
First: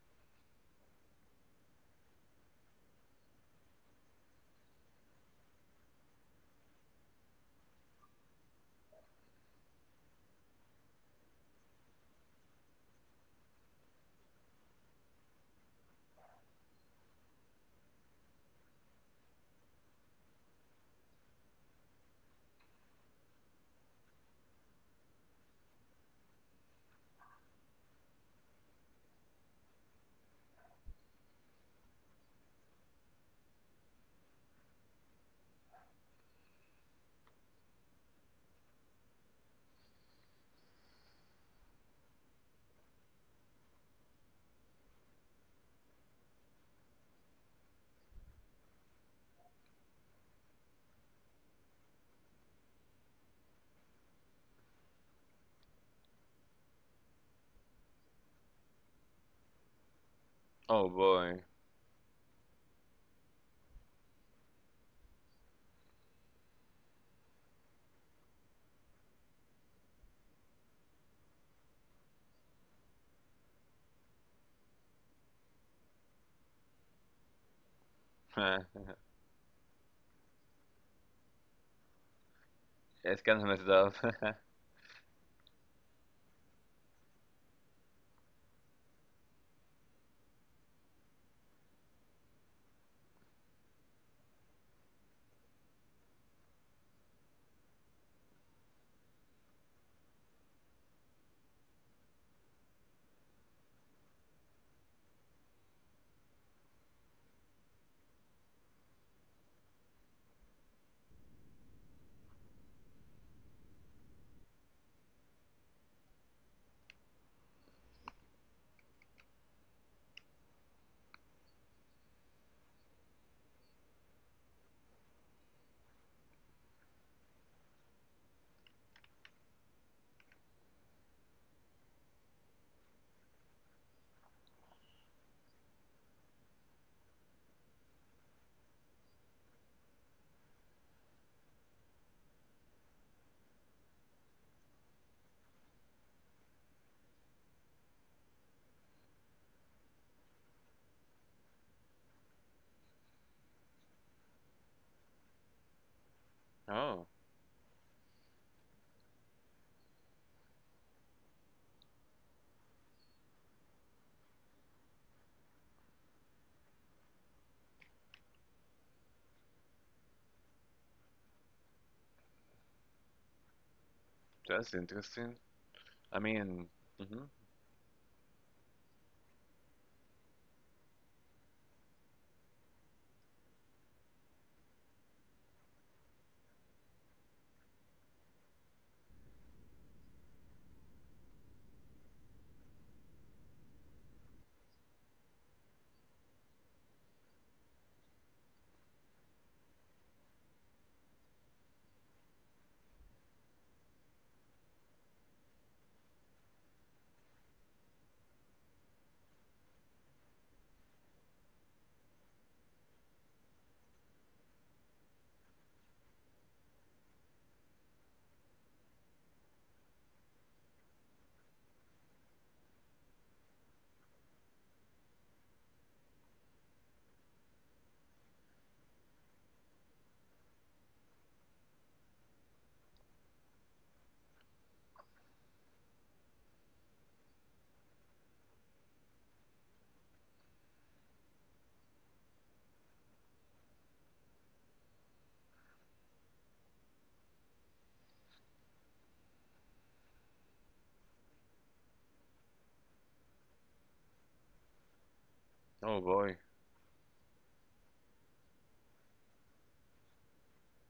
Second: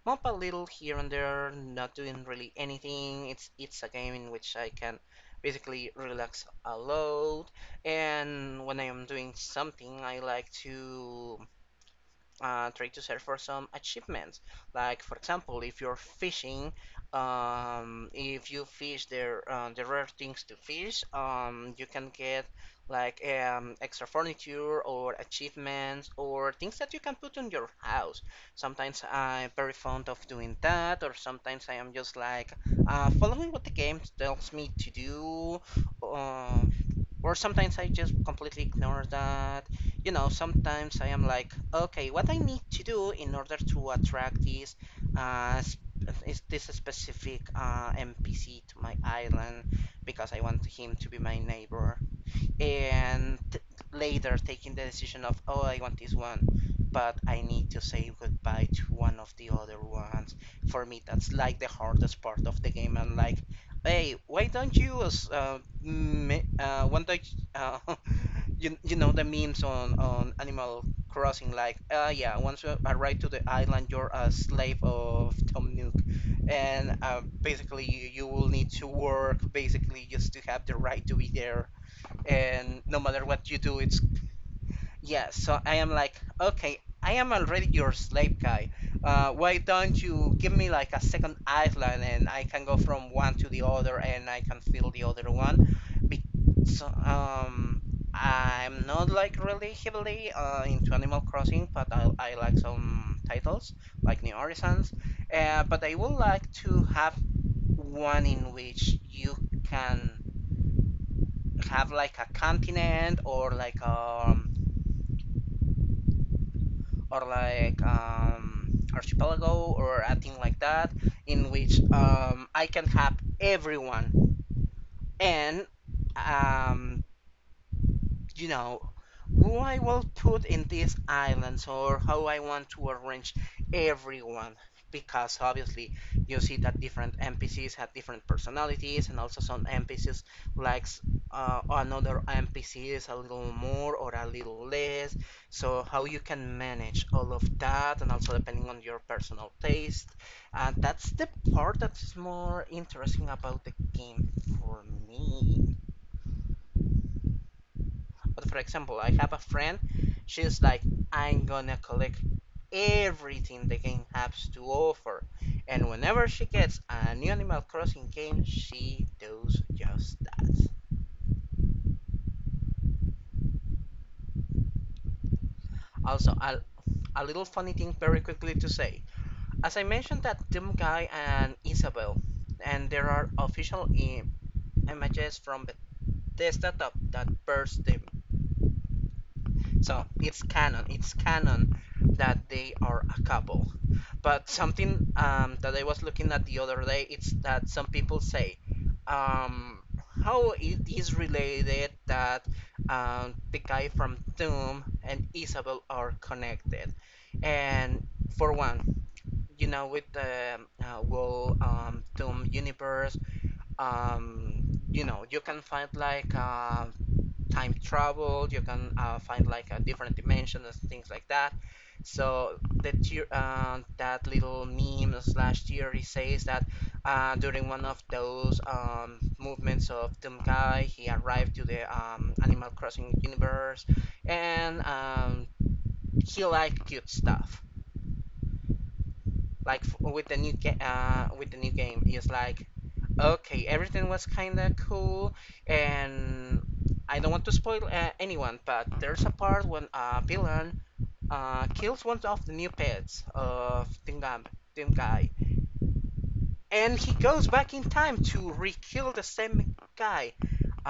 [SPEAKER 1] mop a little here and there, not doing really anything. It's a game in which I can basically relax a lot. And when I am doing something, I like to try to search for some achievements. Like for example, if you're fishing, if you fish the rare things to fish, you can get like extra furniture or achievements or things that you can put in your house. Sometimes I'm very fond of doing that, or sometimes I am just like following what the game tells me to do. Um, or sometimes I just completely ignore that. You know, sometimes I am like, okay, what I need to do in order to attract this, uh, is this specific NPC to my island because I want him to be my neighbor and later taking the decision of, oh, I want this one, but I need to say goodbye to one of the other ones. For
[SPEAKER 2] Oh
[SPEAKER 1] me that's
[SPEAKER 2] boy.
[SPEAKER 1] like the hardest part of the game. And like, hey, why don't you one day, uh, you know the memes on Animal Crossing, like yeah, once you arrive to the island you're a slave of Tom Nook, and basically you will need to work basically just to have the right to be there, and no
[SPEAKER 2] It's
[SPEAKER 1] matter
[SPEAKER 2] kind of
[SPEAKER 1] what you
[SPEAKER 2] messed
[SPEAKER 1] do it's,
[SPEAKER 2] up.
[SPEAKER 1] yeah. So I am like, okay, I am already your slave guy. Why don't you give me like a second island, and I can go from one to the other and I can fill the other one. Be- so, um I'm not like really heavily into Animal Crossing, but I like some titles like New Horizons. Uh, but I would like to have one in which you can have like a continent, or like um, archipelago or a thing like that, in which I can have everyone, and um, you know, who I will put in these islands, or how I want to arrange everyone. Because obviously you see that different NPCs have different personalities, and also some NPCs likes another NPCs a little more or a little less. So how you can manage all of that, and also depending on your personal taste, and that's the part that is more interesting about the game for me.
[SPEAKER 2] Oh,
[SPEAKER 1] But for example, I have a friend, she's like, I'm gonna collect everything the game has to offer. And whenever she gets a new Animal Crossing game, she does just that.
[SPEAKER 2] that's interesting. I
[SPEAKER 1] Also,
[SPEAKER 2] mean, hmm.
[SPEAKER 1] a little funny thing very quickly to say. As I mentioned, that Doom Guy and Isabel, and there are official images from Bethesda that burst them. So it's canon. It's canon that they are a couple. But something that I was looking at the other day, it's that some people say, um, how it is related that the guy from Doom and Isabel are connected. And for one, you know, with the whole Doom universe, you know, you can find like time travel. You can find like a different dimension and things like that. So the tier, that little meme slash theory says that during one of those movements of Doomguy, he arrived to the Animal Crossing universe, and he liked cute stuff. Like with the new game, it's like, okay, everything was kind of cool, and I don't want to spoil anyone, but there's a part when a villain kills one of the new pets of Team Guy,
[SPEAKER 2] Oh boy,
[SPEAKER 1] and he goes back in time to re-kill the same guy,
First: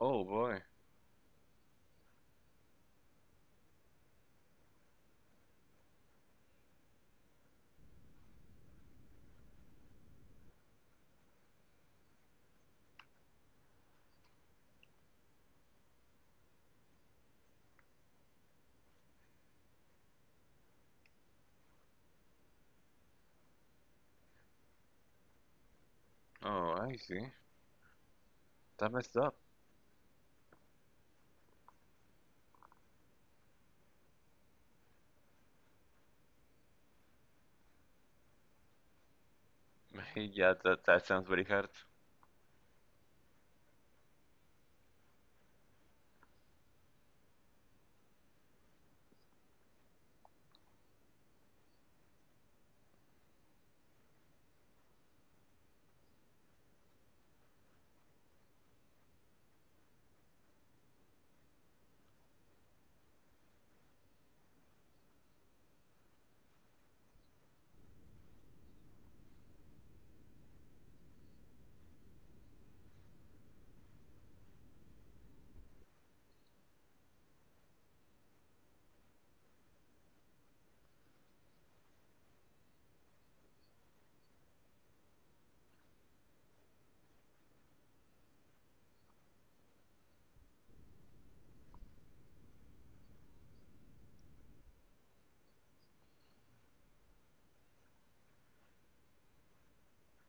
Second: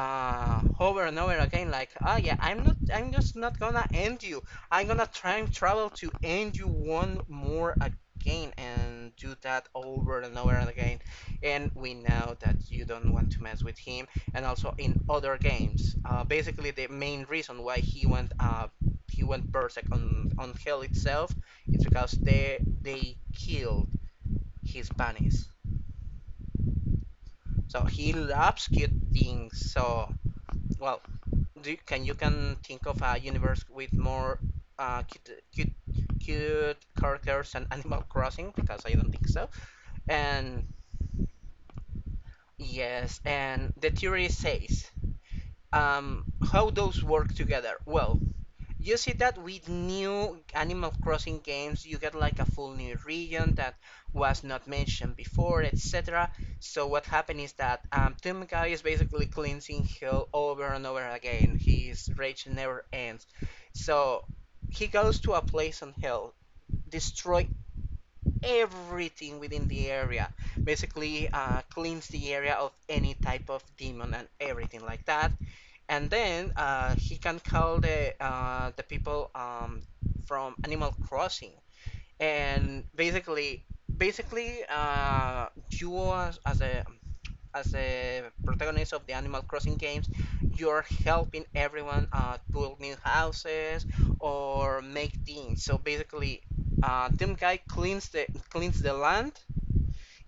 [SPEAKER 2] oh boy.
[SPEAKER 1] over and over again, like, oh yeah, I'm just not gonna end you. I'm gonna time travel to end you one more again, and do that over and over and again. And we know that you don't want to mess with him. And also in other games, basically the main reason why he went berserk on Hell itself, is because they killed his bunnies.
[SPEAKER 2] Oh, I see.
[SPEAKER 1] So he loves
[SPEAKER 2] That
[SPEAKER 1] cute
[SPEAKER 2] messed up.
[SPEAKER 1] things. So well, can you can think of a universe with more uh, cute, cute cute characters and Animal Crossing, because I don't think so.
[SPEAKER 2] Yeah,
[SPEAKER 1] And
[SPEAKER 2] that that sounds very hard.
[SPEAKER 1] yes, and the theory says um, how those work together. Well, you see that with new Animal Crossing games, you get like a full new region that was not mentioned before, etc. So what happened is that Tumikai is basically cleansing hell over and over again. His rage never ends. So he goes to a place on hell, destroy everything within the area, basically cleans the area of any type of demon and everything like that, and then he can call the people from Animal Crossing, and basically, you as a protagonist of the Animal Crossing games, you're helping everyone build new houses or make things. So basically, Team Guy cleans the land,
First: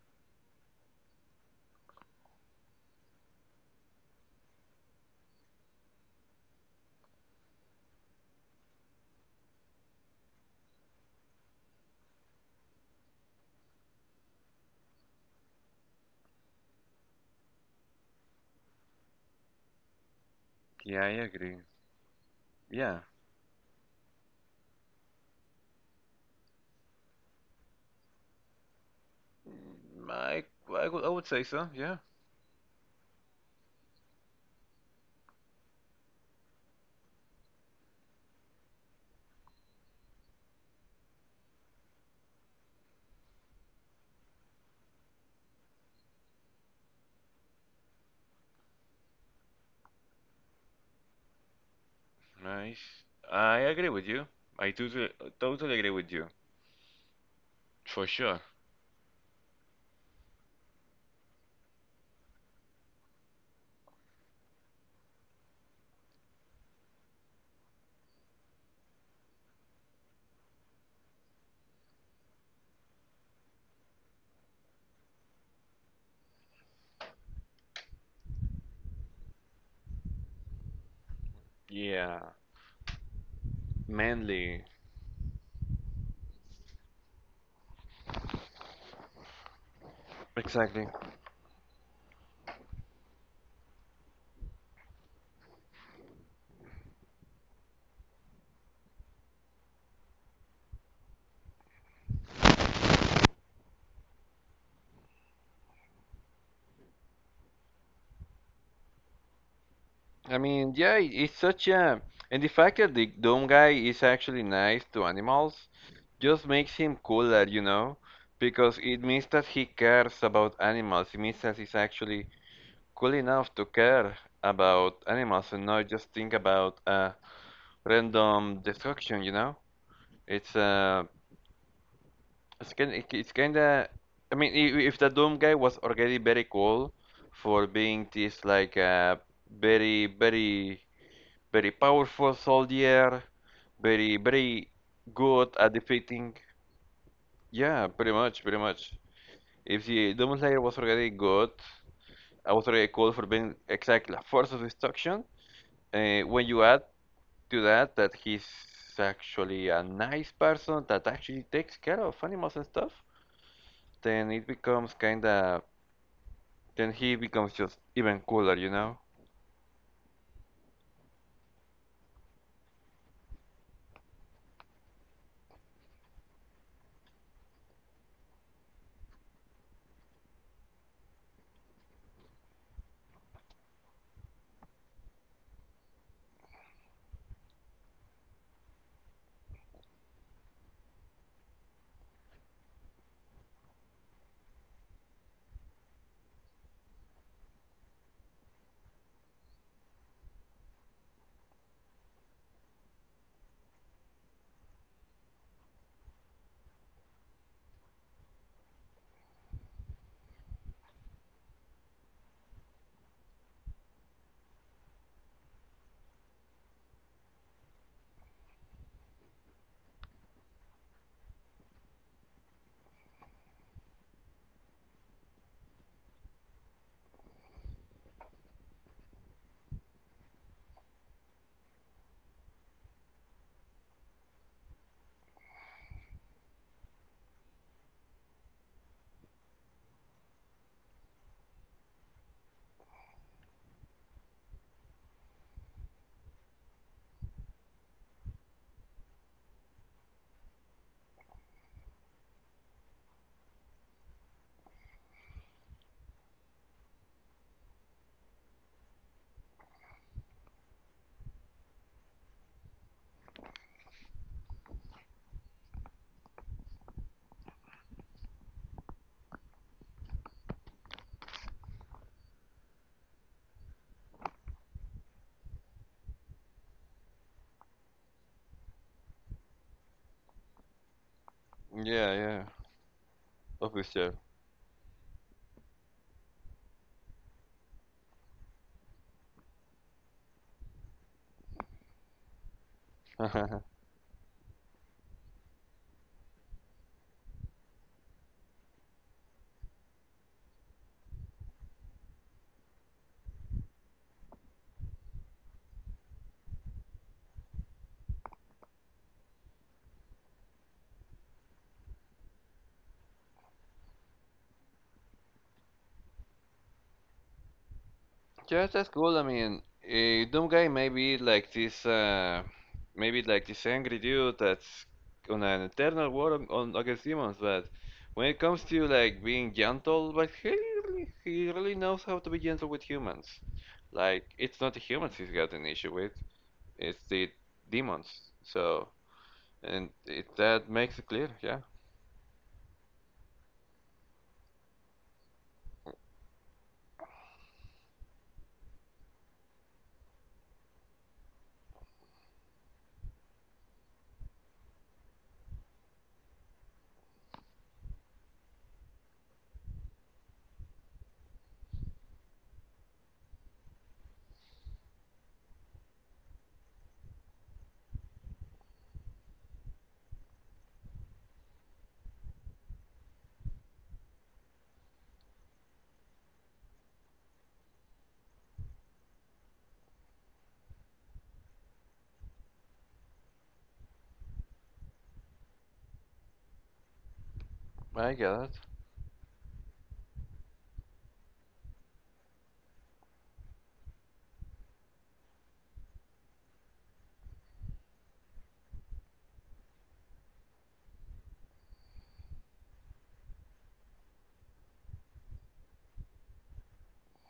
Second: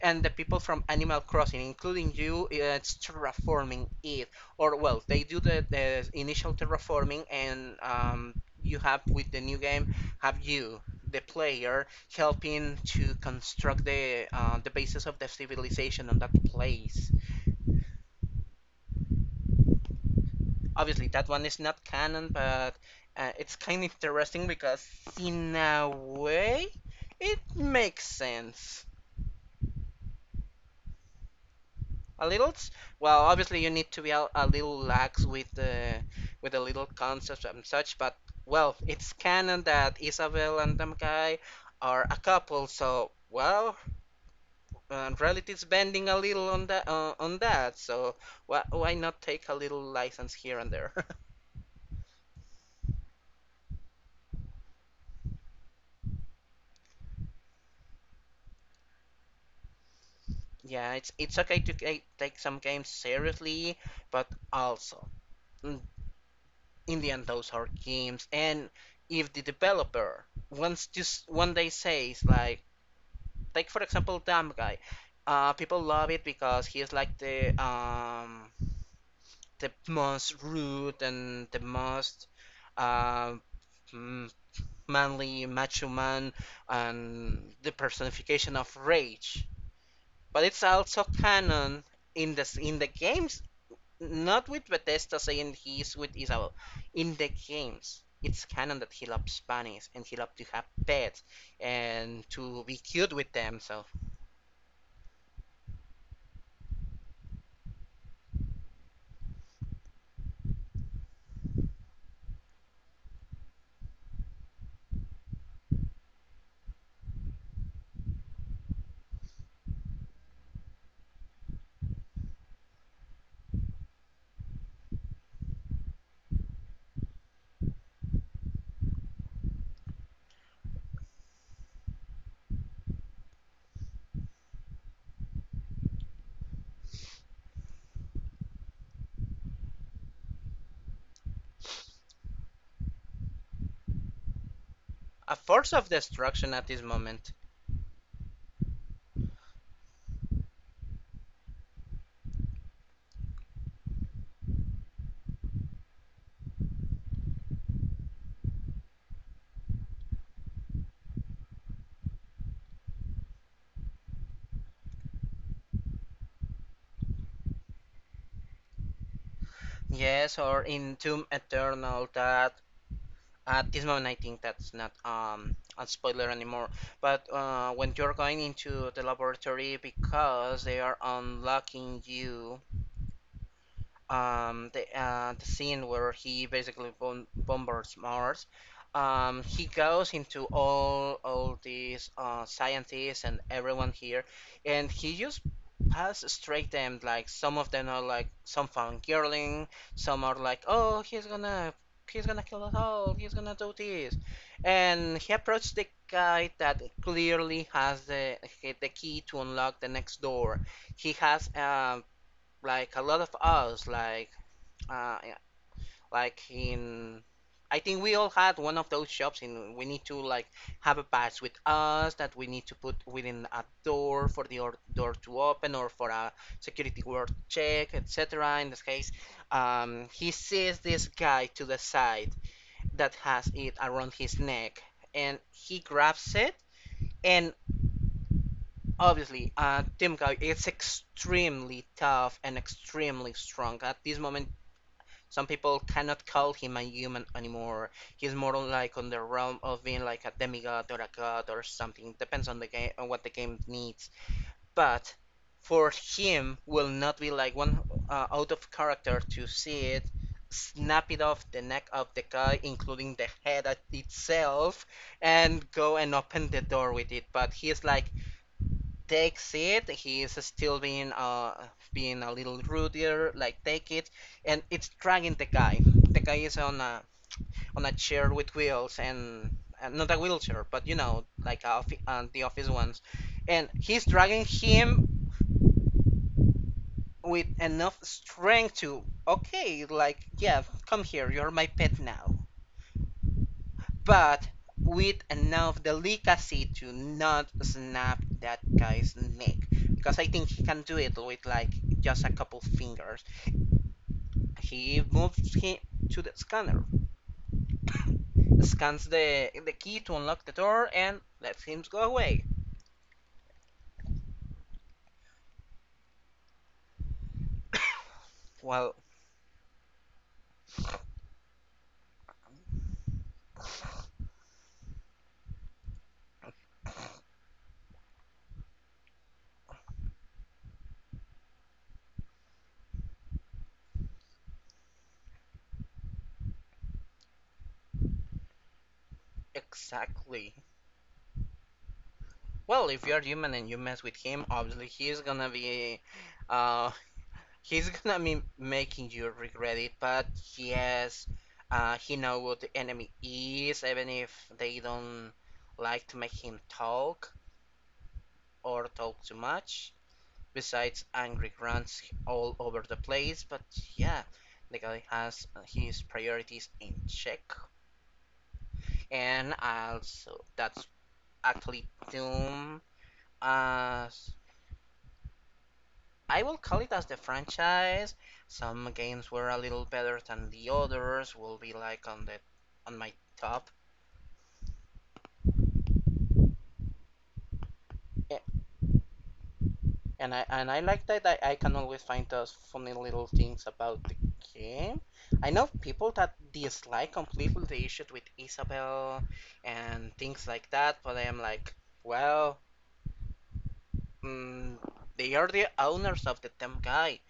[SPEAKER 1] and the people from Animal Crossing, including you, it's terraforming it. Or well, they do the initial terraforming, and you have with the new game have you, the player, helping to construct the basis of the civilization on that place.
[SPEAKER 2] Yeah,
[SPEAKER 1] Obviously,
[SPEAKER 2] I
[SPEAKER 1] that one
[SPEAKER 2] agree.
[SPEAKER 1] is not canon, but
[SPEAKER 2] Yeah.
[SPEAKER 1] it's kind of interesting because, in a way, it makes sense.
[SPEAKER 2] Mm, I, I would, I would say so. Yeah,
[SPEAKER 1] A little? s- Well, obviously you need to be a little lax with the little concepts and such, but well, it's canon that Isabel and Damkai are a couple, so well, reality's bending a little on that so why not take a little license here and there?
[SPEAKER 2] nice. I agree with you. I totally agree with you, for sure.
[SPEAKER 1] Yeah, it's okay to take some games seriously, but also mm, in the end those are games, and if the developer wants to one day says like, take for example, Dumb Guy. People love it because he is like the most rude and the
[SPEAKER 2] Yeah,
[SPEAKER 1] most uh,
[SPEAKER 2] manly.
[SPEAKER 1] manly macho man and the personification of rage. But it's
[SPEAKER 2] Exactly.
[SPEAKER 1] also canon in the games, not with Bethesda saying he's with Isabel. In the games, it's canon that he loves bunnies and he loves to have pets and to be cute with them. So,
[SPEAKER 2] I mean, yeah, it's such a, and the fact that the dome guy is actually nice to animals just makes him cooler, you know, because it means that he cares about animals. It means that he's actually cool enough to care about animals and not just think about random destruction, you know? It's uh, it's kind it's kinda. I mean, if the Doom guy was already very cool for being this like very very very powerful soldier, very very
[SPEAKER 1] a
[SPEAKER 2] good
[SPEAKER 1] force
[SPEAKER 2] at
[SPEAKER 1] of
[SPEAKER 2] defeating.
[SPEAKER 1] destruction at this moment.
[SPEAKER 2] Yeah, pretty much, pretty much. If the Doom Slayer was already good, I was already cool for being exactly a force of destruction. When you add to that he's actually a nice person that actually takes care of animals and stuff, then it becomes kinda then he becomes just even cooler, you know?
[SPEAKER 1] Yes, or in Tomb Eternal, that at this moment I think that's not um, a spoiler anymore. But when you're going into the laboratory because they are unlocking you the scene where he basically bombards Mars. He goes into all these scientists and everyone here, and he just pass straight them. Like some of them are like some fangirling, some are like, oh, he's gonna kill us all, he's gonna do this, and he approached the guy that clearly has the key to unlock the next door. He has like a lot of us, like yeah, like in I think we all had one of those shops and we need to like have a pass with us that we need to put within a door for the door to open or for a security guard check, etc. In this case, he sees this guy to the side that has it around his neck and he grabs it, and obviously Tim Guy is extremely tough and extremely strong. At this moment some people cannot call him a human anymore. He's more like on the realm of being like a demigod or a god or something. Depends on the game on what the game needs. But for him will not be like one out of character to see it snap it off the neck of the guy including the head itself and go and open the door with it, but he's like takes it. He's still being being a little ruder, like take it, and it's dragging the guy. The guy is on a chair with wheels and not a wheelchair, but you know, like
[SPEAKER 2] Yeah,
[SPEAKER 1] the
[SPEAKER 2] yeah.
[SPEAKER 1] office ones, and he's
[SPEAKER 2] Officer.
[SPEAKER 1] dragging him with enough strength to, okay, like, yeah, come here, you're my pet now. But with enough delicacy to not snap that guy's neck, because I think he can do it with like just a couple fingers. He moves him to the scanner, scans the key to unlock the door, and lets him go away.
[SPEAKER 2] Yeah, that's
[SPEAKER 1] Well,
[SPEAKER 2] cool. I mean, Doom guy maybe like this angry dude that's on an eternal war on against demons. But when it comes to like being gentle, but he really knows how to be gentle with humans. Like it's not the humans he's got an issue with; it's the demons. So, and it,
[SPEAKER 1] exactly.
[SPEAKER 2] that makes it clear. Yeah,
[SPEAKER 1] Well, if you're human and you mess with him, obviously he's gonna be, uh, he's gonna be making you regret it, but yes, he knows what the enemy is, even if they don't like to make him talk or talk too much. Besides, angry grunts all over the place, but yeah, the guy has his priorities in check, and also that's actually Doom, as I will call it, as the franchise. Some games were a little better than the others. Will be like on the on my top.
[SPEAKER 2] I
[SPEAKER 1] A-
[SPEAKER 2] get it.
[SPEAKER 1] and I like that. I can always find those funny little things about the game. I know people that dislike completely the issue with Isabel and things like that, but I am like, well, mm, they are the owners of the damn guy.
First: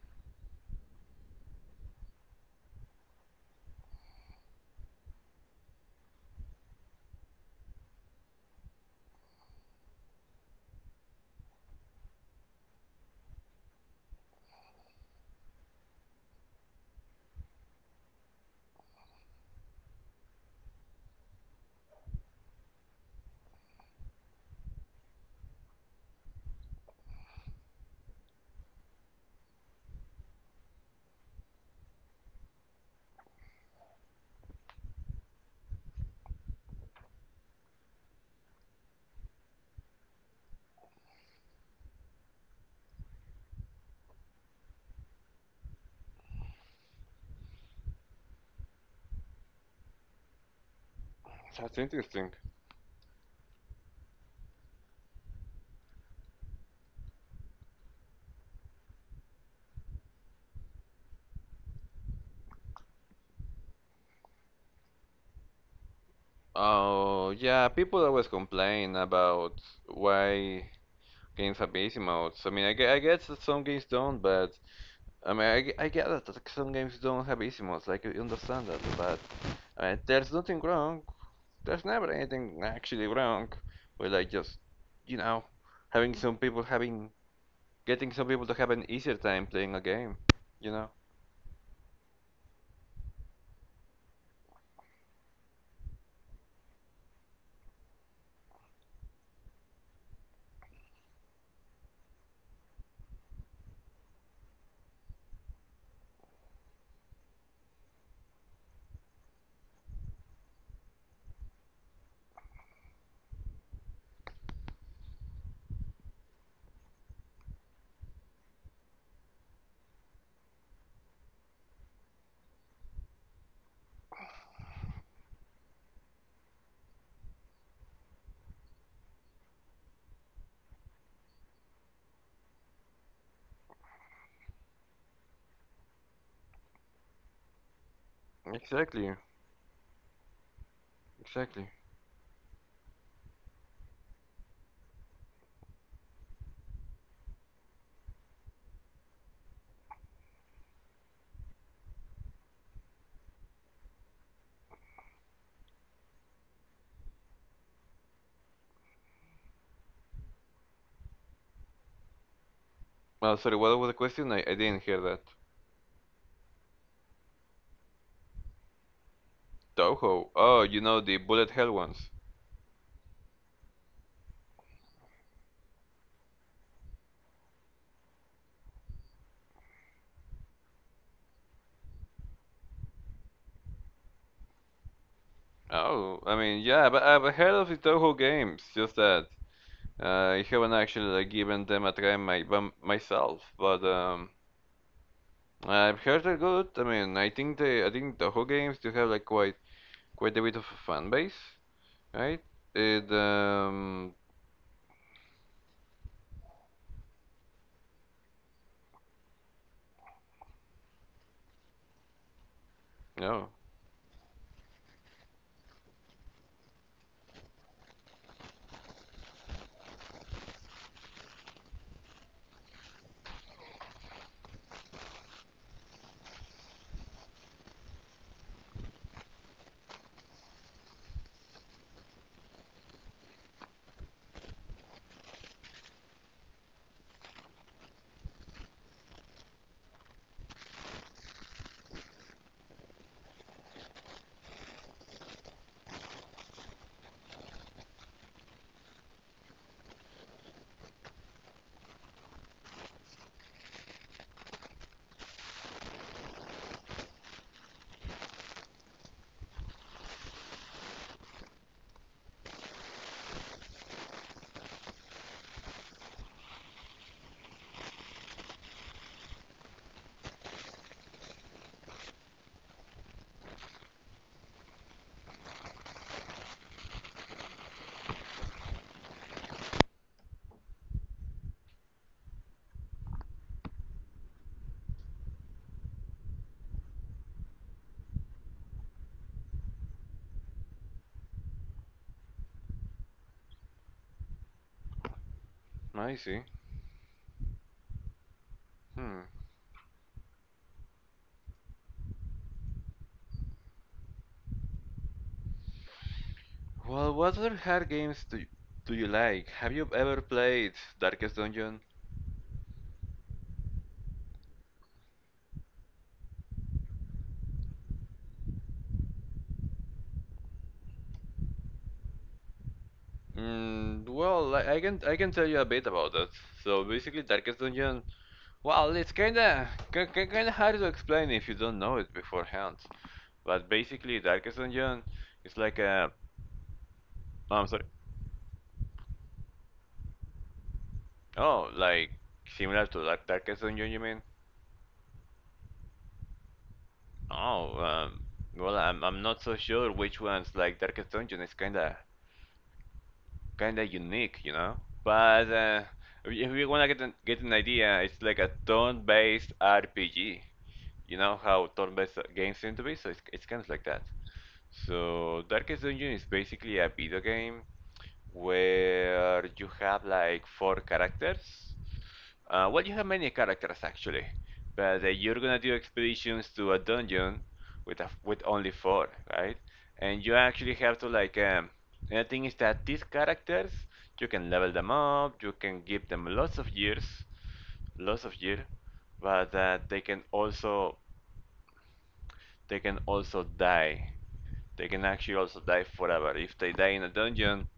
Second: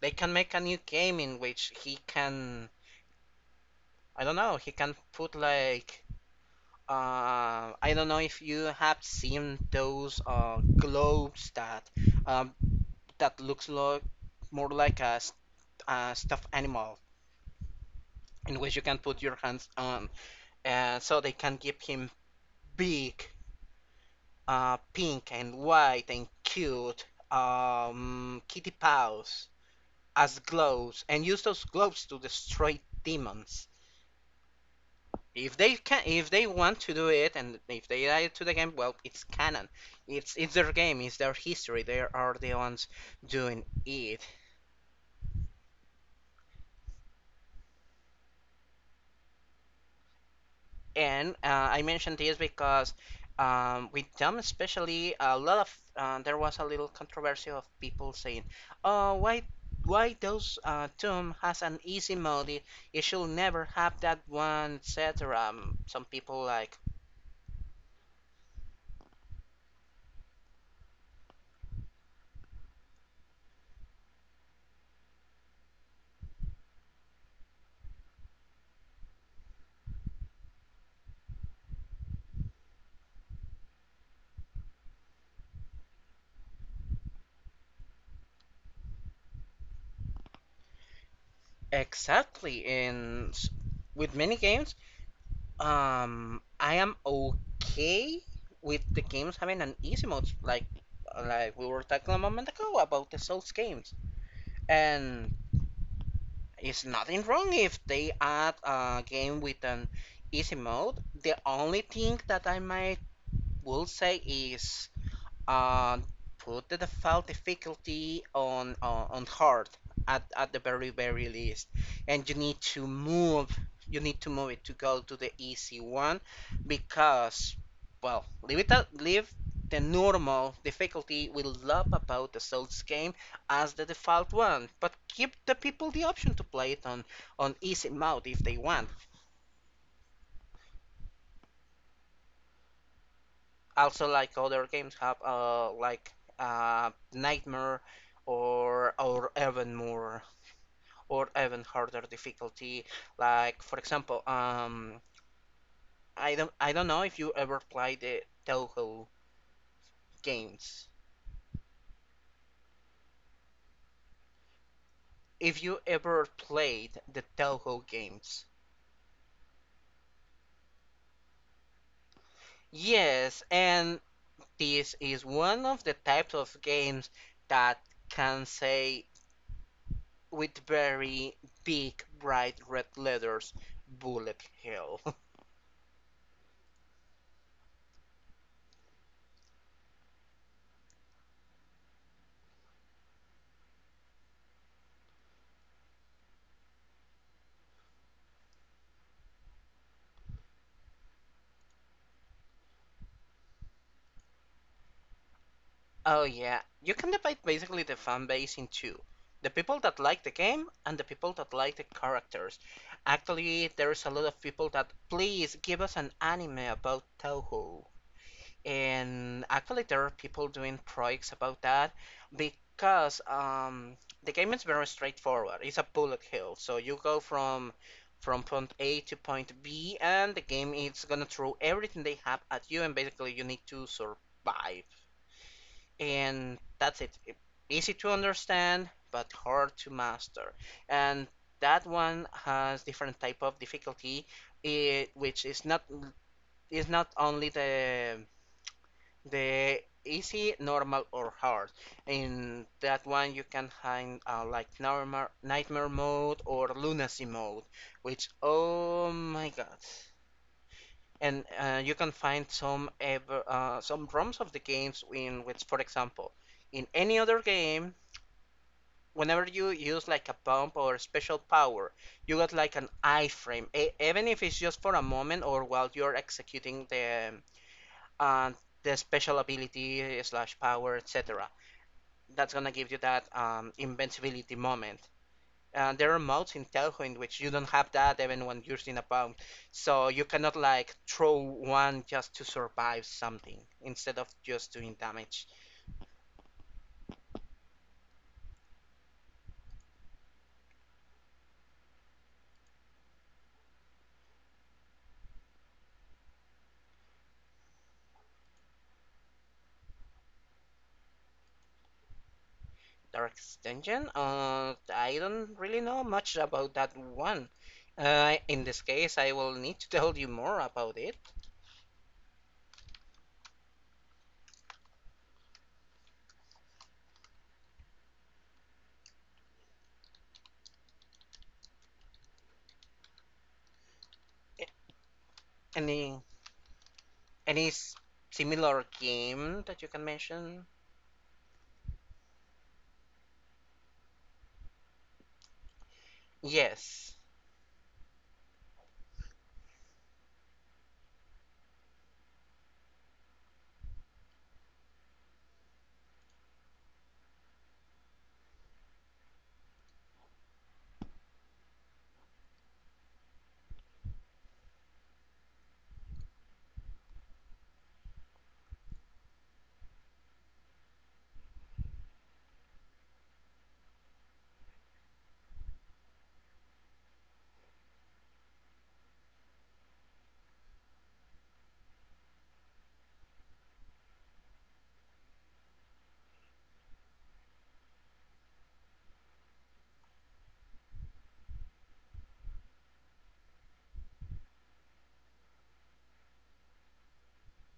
[SPEAKER 1] They can make a new game in which he can, I don't know, he can put like I don't know if you have seen those globes that um, that looks lo more like a, st a stuffed animal in which you can put your hands on, so they can give him big, pink and white and cute kitty paws as gloves, and use those gloves to destroy demons. If they can, if they want to do it, and if they add it to the game, well, it's canon. It's their game, it's their history. They are the ones doing it. And
[SPEAKER 2] That's
[SPEAKER 1] I mentioned
[SPEAKER 2] interesting.
[SPEAKER 1] this because with them, especially, a lot of there was a little controversy of people saying, "Oh, why those Doom has an easy mode? It should never have that one, etc." Some people like
[SPEAKER 2] Oh, yeah, people always complain about why. Games have easy modes. I mean, I guess that some games don't, but I mean, I get that some games don't have easy modes. Like, I understand that, but I mean, there's nothing wrong. There's never anything actually wrong with like just you know having some people having getting some people to have an easier time playing a game. You know.
[SPEAKER 1] exactly in with many games. I am okay with the games having an easy mode, like we were talking a moment ago about the Souls games. And it's nothing wrong if they add a game with an easy mode. The only thing that I might will say is, and put the default difficulty on hard, at the very least, and you need to move it to go to the easy one, because well leave it at, leave the normal difficulty will love about the Souls game as the default one, but give the people the option to play it on easy mode if they want.
[SPEAKER 2] Exactly. Exactly.
[SPEAKER 1] Also like other games have like nightmare or even more or even harder difficulty, like for example I don't know if you ever played the Toho games.
[SPEAKER 2] Well, sorry. What was the question? I didn't hear that.
[SPEAKER 1] If you ever played the Toho games,
[SPEAKER 2] Toho. Oh, you know the bullet hell ones.
[SPEAKER 1] yes. And this is one of the types of games that can say with very big bright red letters: bullet hell.
[SPEAKER 2] Oh, I mean, yeah, but I've heard of the Toho games. Just that I haven't actually like given them a try myself, but I've heard they're good. I mean, I think the whole games do have like quite quite a bit of a fan base, right? It
[SPEAKER 1] Oh yeah, you can divide basically the fan base in two. The people that like the game and the people that like the characters.
[SPEAKER 2] no,
[SPEAKER 1] Actually, there's a lot of people that please give us an anime about Toho. And actually, there are people doing projects about that, because the game is very straightforward. It's a bullet hell, so you go from point A to point B, and the game is gonna throw everything they have at you, and basically you need to survive, and that's it. Easy to understand, but hard to master. And that one has different type of difficulty, which is not only the easy, normal, or hard. In that one, you can find like normal, nightmare mode or lunacy mode, which oh my god, and you can find some ROMs of the games in which, for example, in any other game, whenever you use like a pump or a special power, you got like an iframe, even if it's just for a moment or while you're executing uh, the special ability slash power, etc. That's gonna give you that invincibility moment. There are modes in Telco in which you don't have that even when you're in a bomb. So you cannot like throw one just to survive something instead of just doing damage.
[SPEAKER 2] oh, I see. Hmm. Well, what other hard games do you like? Have you ever played Darkest Dungeon?
[SPEAKER 1] Dark Dungeon? I don't really know much about that one. In this case, I will need to tell you more about it.
[SPEAKER 2] Well, I can tell you a bit about that. So basically, Darkest Dungeon. Well, it's kinda hard to explain if you don't know it beforehand. But basically, Darkest Dungeon is like a.
[SPEAKER 1] Any
[SPEAKER 2] Oh, I'm
[SPEAKER 1] any
[SPEAKER 2] sorry.
[SPEAKER 1] similar game that you can mention?
[SPEAKER 2] Oh, like similar to Darkest Dungeon, you mean?
[SPEAKER 1] Yes.
[SPEAKER 2] Oh, well, I'm not so sure which ones. Like Darkest Dungeon is kinda unique, you know. But if you wanna get an idea, it's like a turn-based RPG. You know how turn-based games seem to be, so it's kind of like that. So Darkest Dungeon is basically a video game where you have like four characters. Well, you have many characters actually, but you're gonna do expeditions to a dungeon with only four, right? And you actually have to like. And the thing is that these characters, you can level them up, you can give them lots of years, but they can also die. They can actually also die forever. If they die in a dungeon,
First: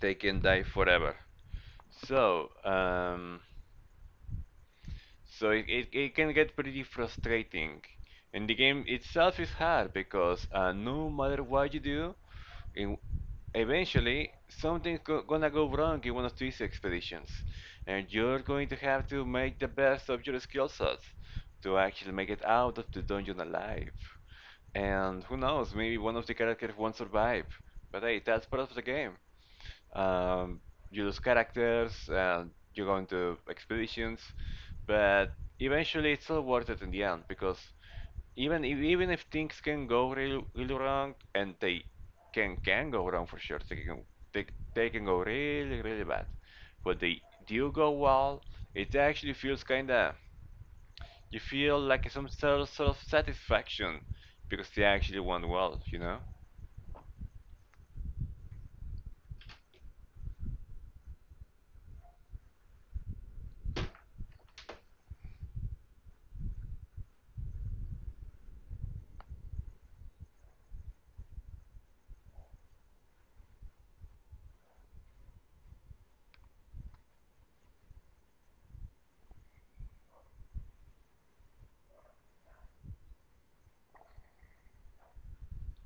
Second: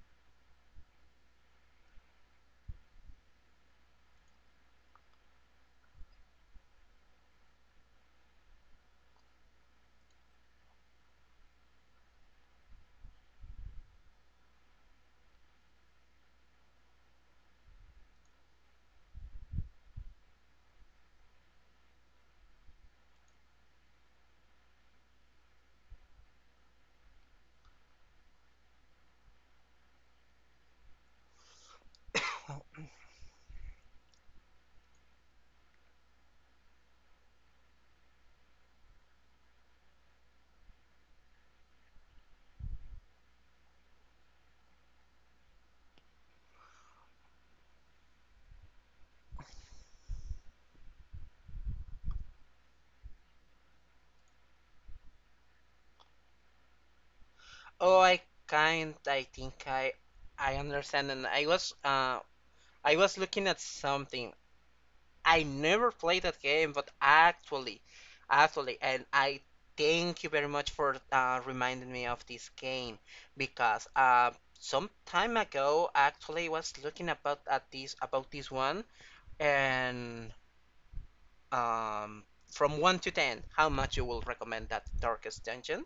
[SPEAKER 2] they can die forever. So, so it can get pretty frustrating. And the game itself is hard because no matter what you do, in, eventually something's gonna go wrong in one of these expeditions. And you're going to have to make the best of your skill sets to actually make it out of the dungeon alive. And who knows, maybe one of the characters won't survive. But hey, that's part of the game, um, you lose characters and you go into expeditions, but eventually it's all worth it in the end because even if things can go really, really wrong and they can go wrong for sure, they, they can go really really bad. But they do go well. It actually feels kinda you feel like some sort of satisfaction because they actually went well, you know.
[SPEAKER 1] Oh, I kind. I think I understand, and I was looking at something. I never played that game, but actually, and I thank you very much for reminding me of this game, because some time ago, actually, I was looking about this one, and um, from one to ten, how much you will recommend that Darkest Dungeon?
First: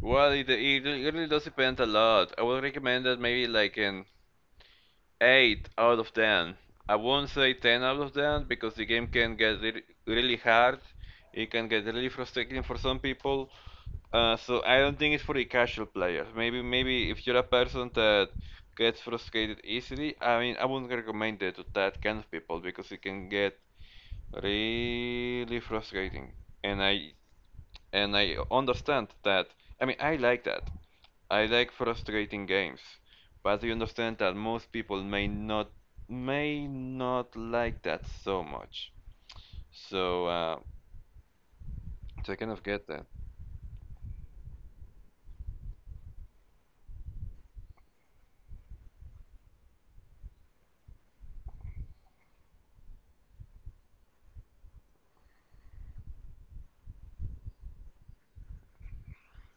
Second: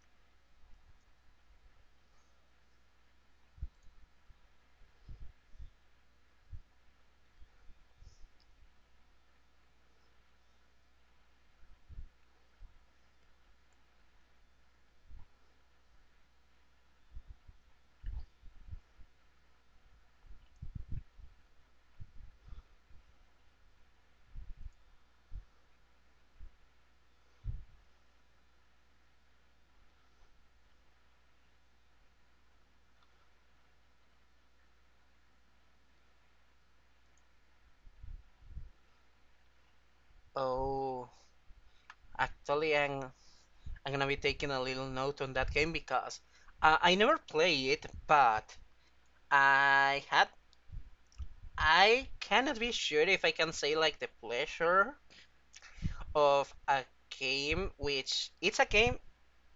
[SPEAKER 2] Well, it really does depend a lot. I would recommend that maybe like in 8 out of 10. I won't say 10 out of 10 because the game can get really hard. It can get really frustrating for some people. So I don't think it's for the casual players. Maybe maybe if you're a person that gets frustrated easily, I mean I wouldn't recommend it to that kind of people because it can get really frustrating. And I and I understand that. I mean I like that. I like frustrating games, but you understand that most people may not like that so much. So,
[SPEAKER 1] Oh,
[SPEAKER 2] so I kind of
[SPEAKER 1] actually,
[SPEAKER 2] get that.
[SPEAKER 1] I'm gonna be taking a little note on that game, because I never play it, but I had I cannot be sure if I can say like the pleasure of a game, which it's a game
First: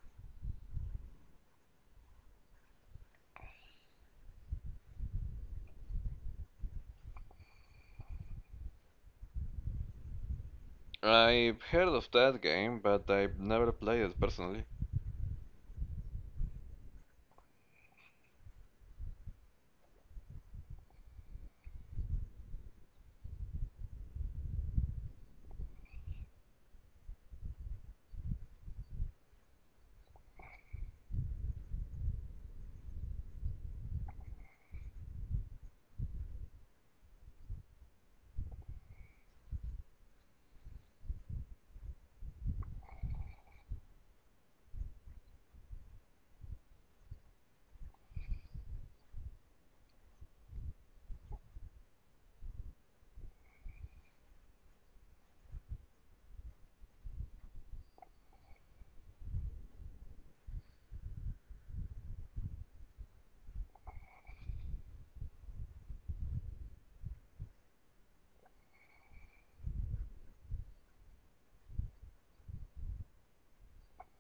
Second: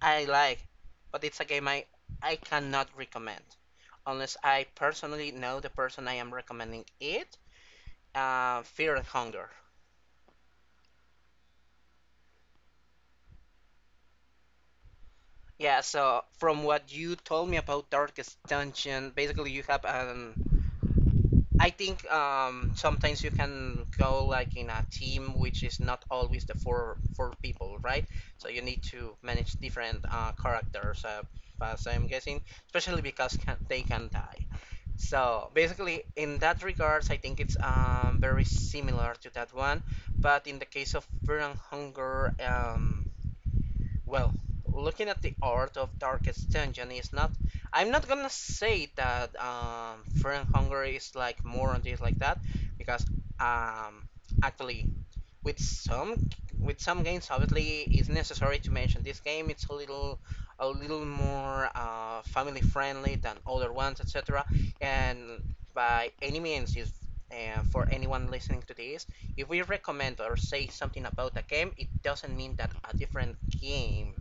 [SPEAKER 1] I like, but it's a game I cannot recommend unless I personally know the person I am recommending it. Fear and Hunger.
[SPEAKER 2] I've heard of that game, but I've never played it personally.
[SPEAKER 1] Yeah, so from what you told me about Darkest Dungeon, basically you have an I think sometimes you can go like in a team which is not always the four people, right? So you need to manage different characters, as I'm guessing, especially because can, they can die. So basically, in that regards, I think it's very similar to that one. But in the case of Burn and Hunger, well, looking at the art of Darkest Dungeon is not. I'm not gonna say that Friend Hungary is like more on this like that, because um, actually with some with some games obviously it's necessary to mention this game it's a little more family friendly than other ones, etc. And by any means is, for anyone listening to this, if we recommend or say something about a game, it doesn't mean that a different game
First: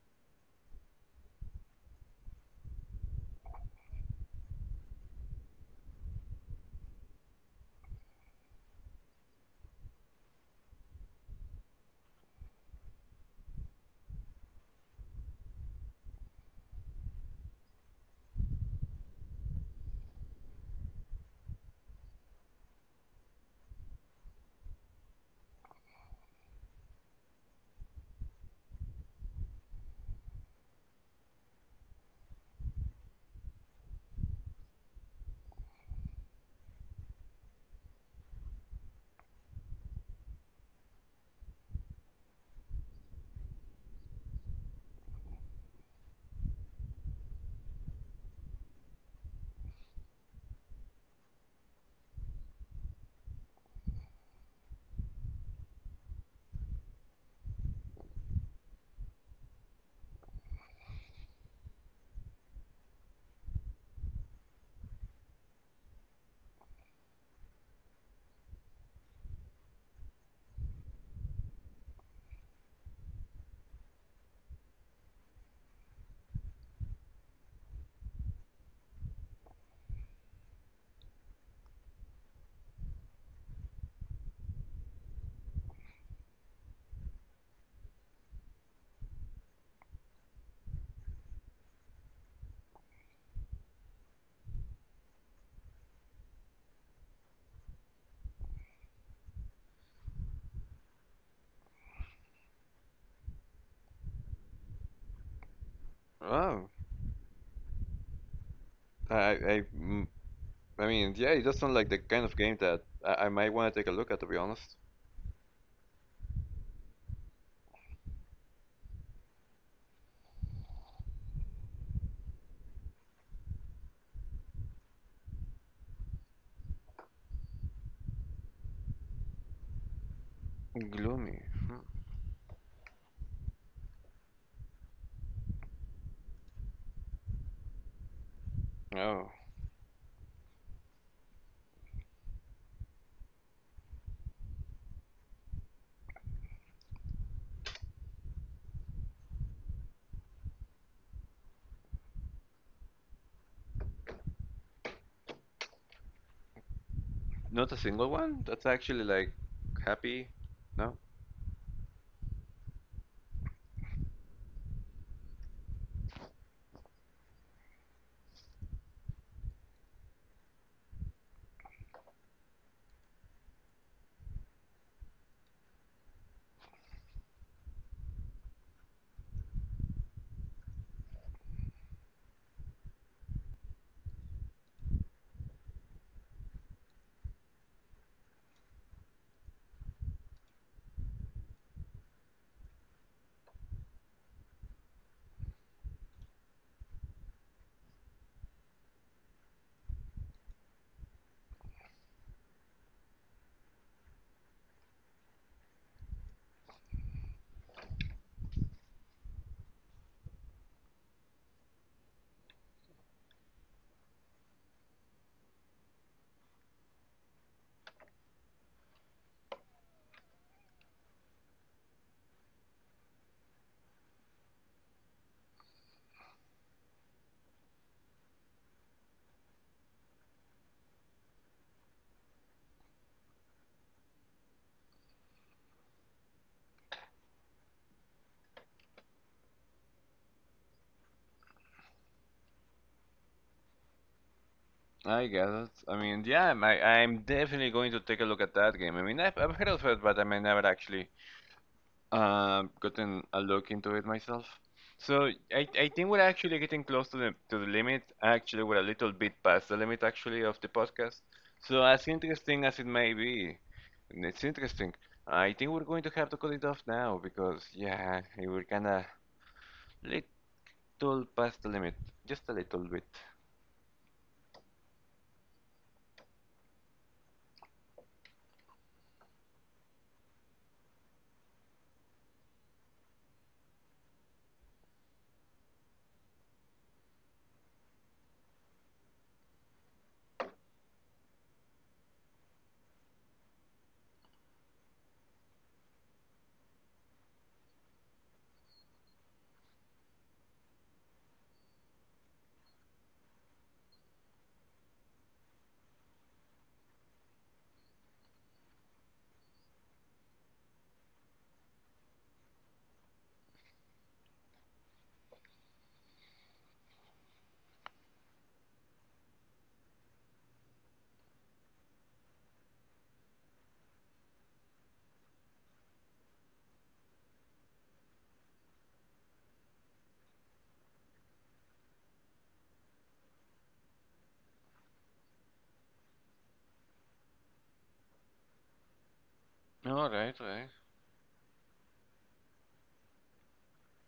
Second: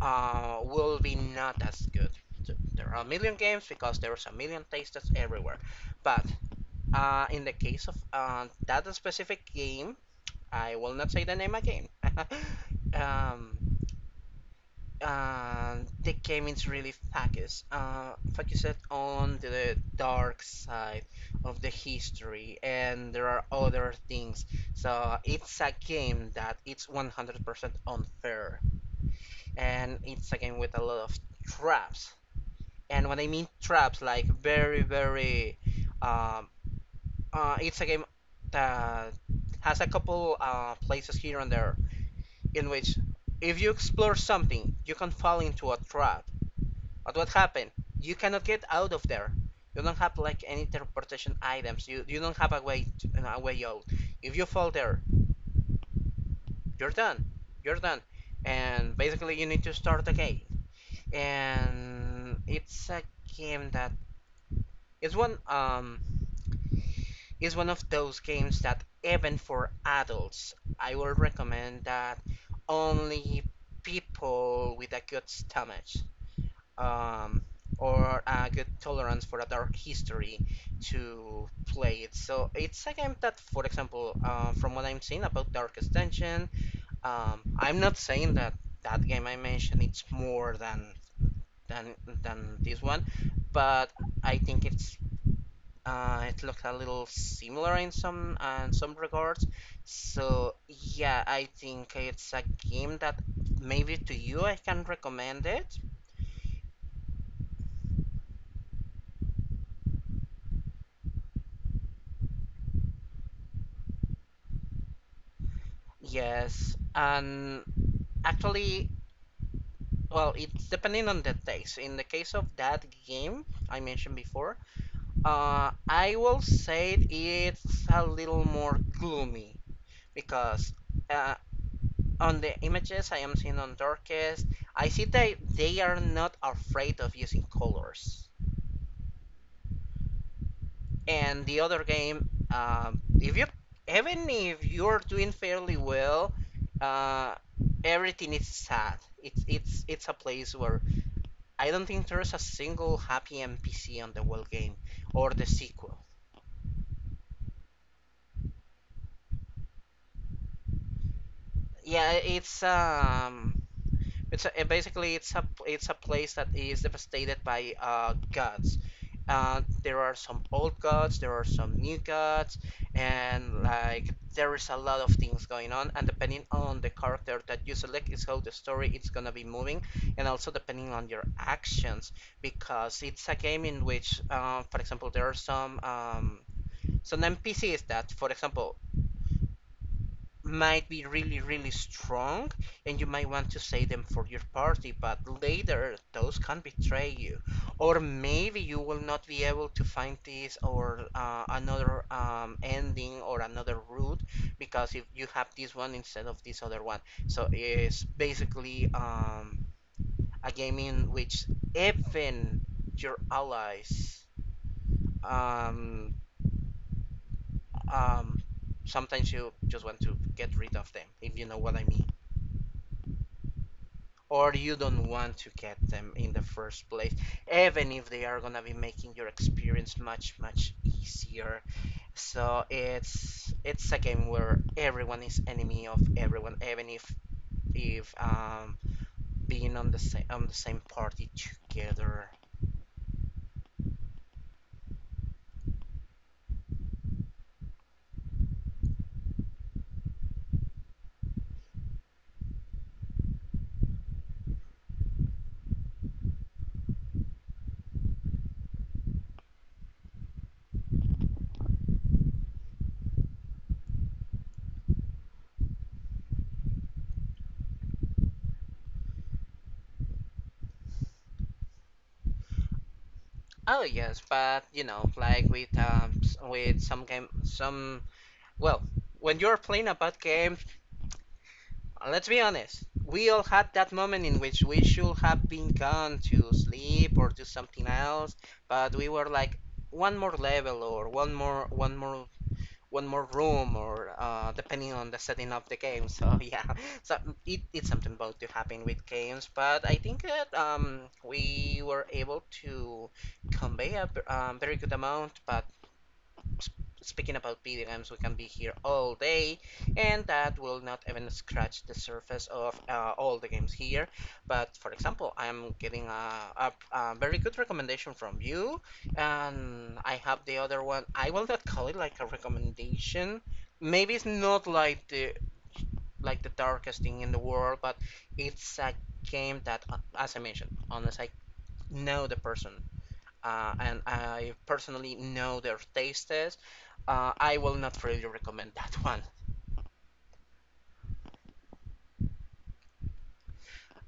[SPEAKER 1] will be not as good. So there are a million games because there's a million tastes everywhere. But in the case of that specific game, I will not say the name again. um, uh, the game is really focused, focused on the dark side of the history, and there are other things. So it's a game that it's 100% unfair, and it's a game with a lot of traps. And when I mean traps, like um, it's a game that has a couple places here and there in which if you explore something, you can fall into a trap. But what happened? You cannot get out of there. You don't have like any teleportation items. You don't have a way to, a way out. If you fall there, you're done. You're done. And basically, you need to start the game. And it's a game that it's one of those games that even for adults, I will recommend that only people with a good stomach, um, or a good tolerance for a dark history to play it. So it's a game that, for example, from what I'm seeing about Dark Extension, I'm not saying that that game I mentioned it's more than than than this one, but I think it's it looks a little similar in some in some regards. So yeah, I think it's a game that maybe to you I can recommend it.
[SPEAKER 2] Oh, I, I, mm, I mean, yeah, it does sound like the kind of game that I might want to take a look at, to be honest.
[SPEAKER 1] Yes, and actually, well, it's depending on the taste. In the case of that game I mentioned before, I will say it's a little more gloomy because uh,
[SPEAKER 2] Gloomy. Hmm.
[SPEAKER 1] on the images I am seeing on Darkest, I see that they are not afraid of using colors.
[SPEAKER 2] Oh,
[SPEAKER 1] And the other game, if you even if you're doing fairly well, uh, everything is sad. It's a place where I don't think there's a single happy NPC on the whole game or the sequel.
[SPEAKER 2] not a single one? That's actually like happy. No.
[SPEAKER 1] Yeah, It's a, it basically it's a place that is devastated by gods. There are some old gods, there are some new gods, and like there is a lot of things going on. And depending on the character that you select, is how the story is gonna be moving, and also depending on your actions, because it's a game in which, for example, there are some NPCs that, for example, might be really, really strong, and you might want to save them for your party, but later those can betray you. Or maybe you will not be able to find this or another ending or another route because if you have this one instead of this other one. So it's basically a game in which even your allies um, um, sometimes you just want to get rid of them if you know what I mean. Or you don't want to get them in the first place, even if they are gonna be making your experience much easier. So it's a game where everyone is enemy of everyone, even if being on the same party together.
[SPEAKER 2] I guess. I mean, yeah, I'm definitely going to take a look at that game. I mean, I've heard of it, but I mean, never actually gotten a look into it myself. So I think we're actually getting close to the limit. Actually, we're a little bit past the limit actually of the podcast. So as interesting as it may be, it's interesting. I think we're going to have to cut it off now because yeah, we're kinda little past the limit, just a little bit.
[SPEAKER 1] Oh yes, but you know, like with s- with some game, some well, when you're playing a bad game, let's be honest. We all had that moment in which we should have been gone to sleep or do something else, but we were like one more level or one more room or depending on the setting of the game. So yeah, so it's something about to happen with games, but I think that we were able to convey a very good amount, but speaking about video games, we can be here all day, and that will not even scratch the surface of all the games here. But for example, I'm getting a very good recommendation from you, and I have the other one. I will not call it like a recommendation. Maybe it's not like the darkest thing in the world, but it's a game that, as I mentioned, unless I know the person and I personally know their tastes, I will not really recommend that one.
[SPEAKER 2] All right, all right.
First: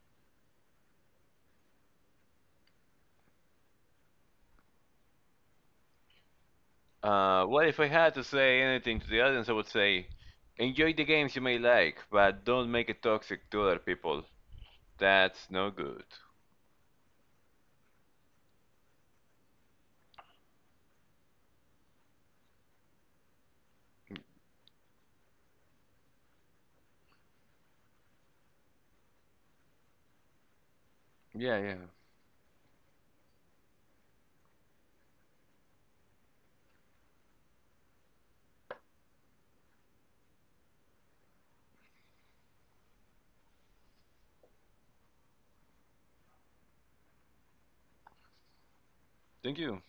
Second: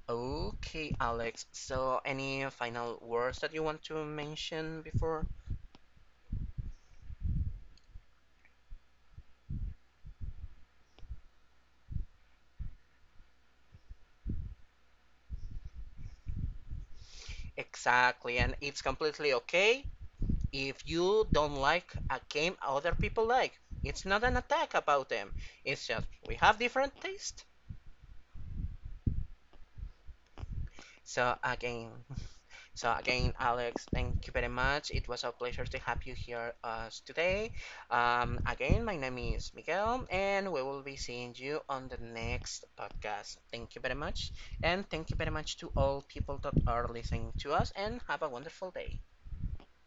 [SPEAKER 1] Okay, Alex. So, any final words that you want to mention before?
[SPEAKER 2] Well, if I had to say anything to the audience, I would say enjoy the games you may like, but don't make it toxic to other people. That's no good.
[SPEAKER 1] Exactly, and it's completely okay if you don't like a game other people like. It's not an attack about them. It's just we have different tastes. So
[SPEAKER 2] Yeah, yeah.
[SPEAKER 1] again, So again, Alex, thank you very much. It was a pleasure to have you here us today. Again, my name is Miguel, and we will be seeing you on the next podcast. Thank you very much, and thank you very much to all people that are listening to us, and have a wonderful day.
[SPEAKER 2] Thank you.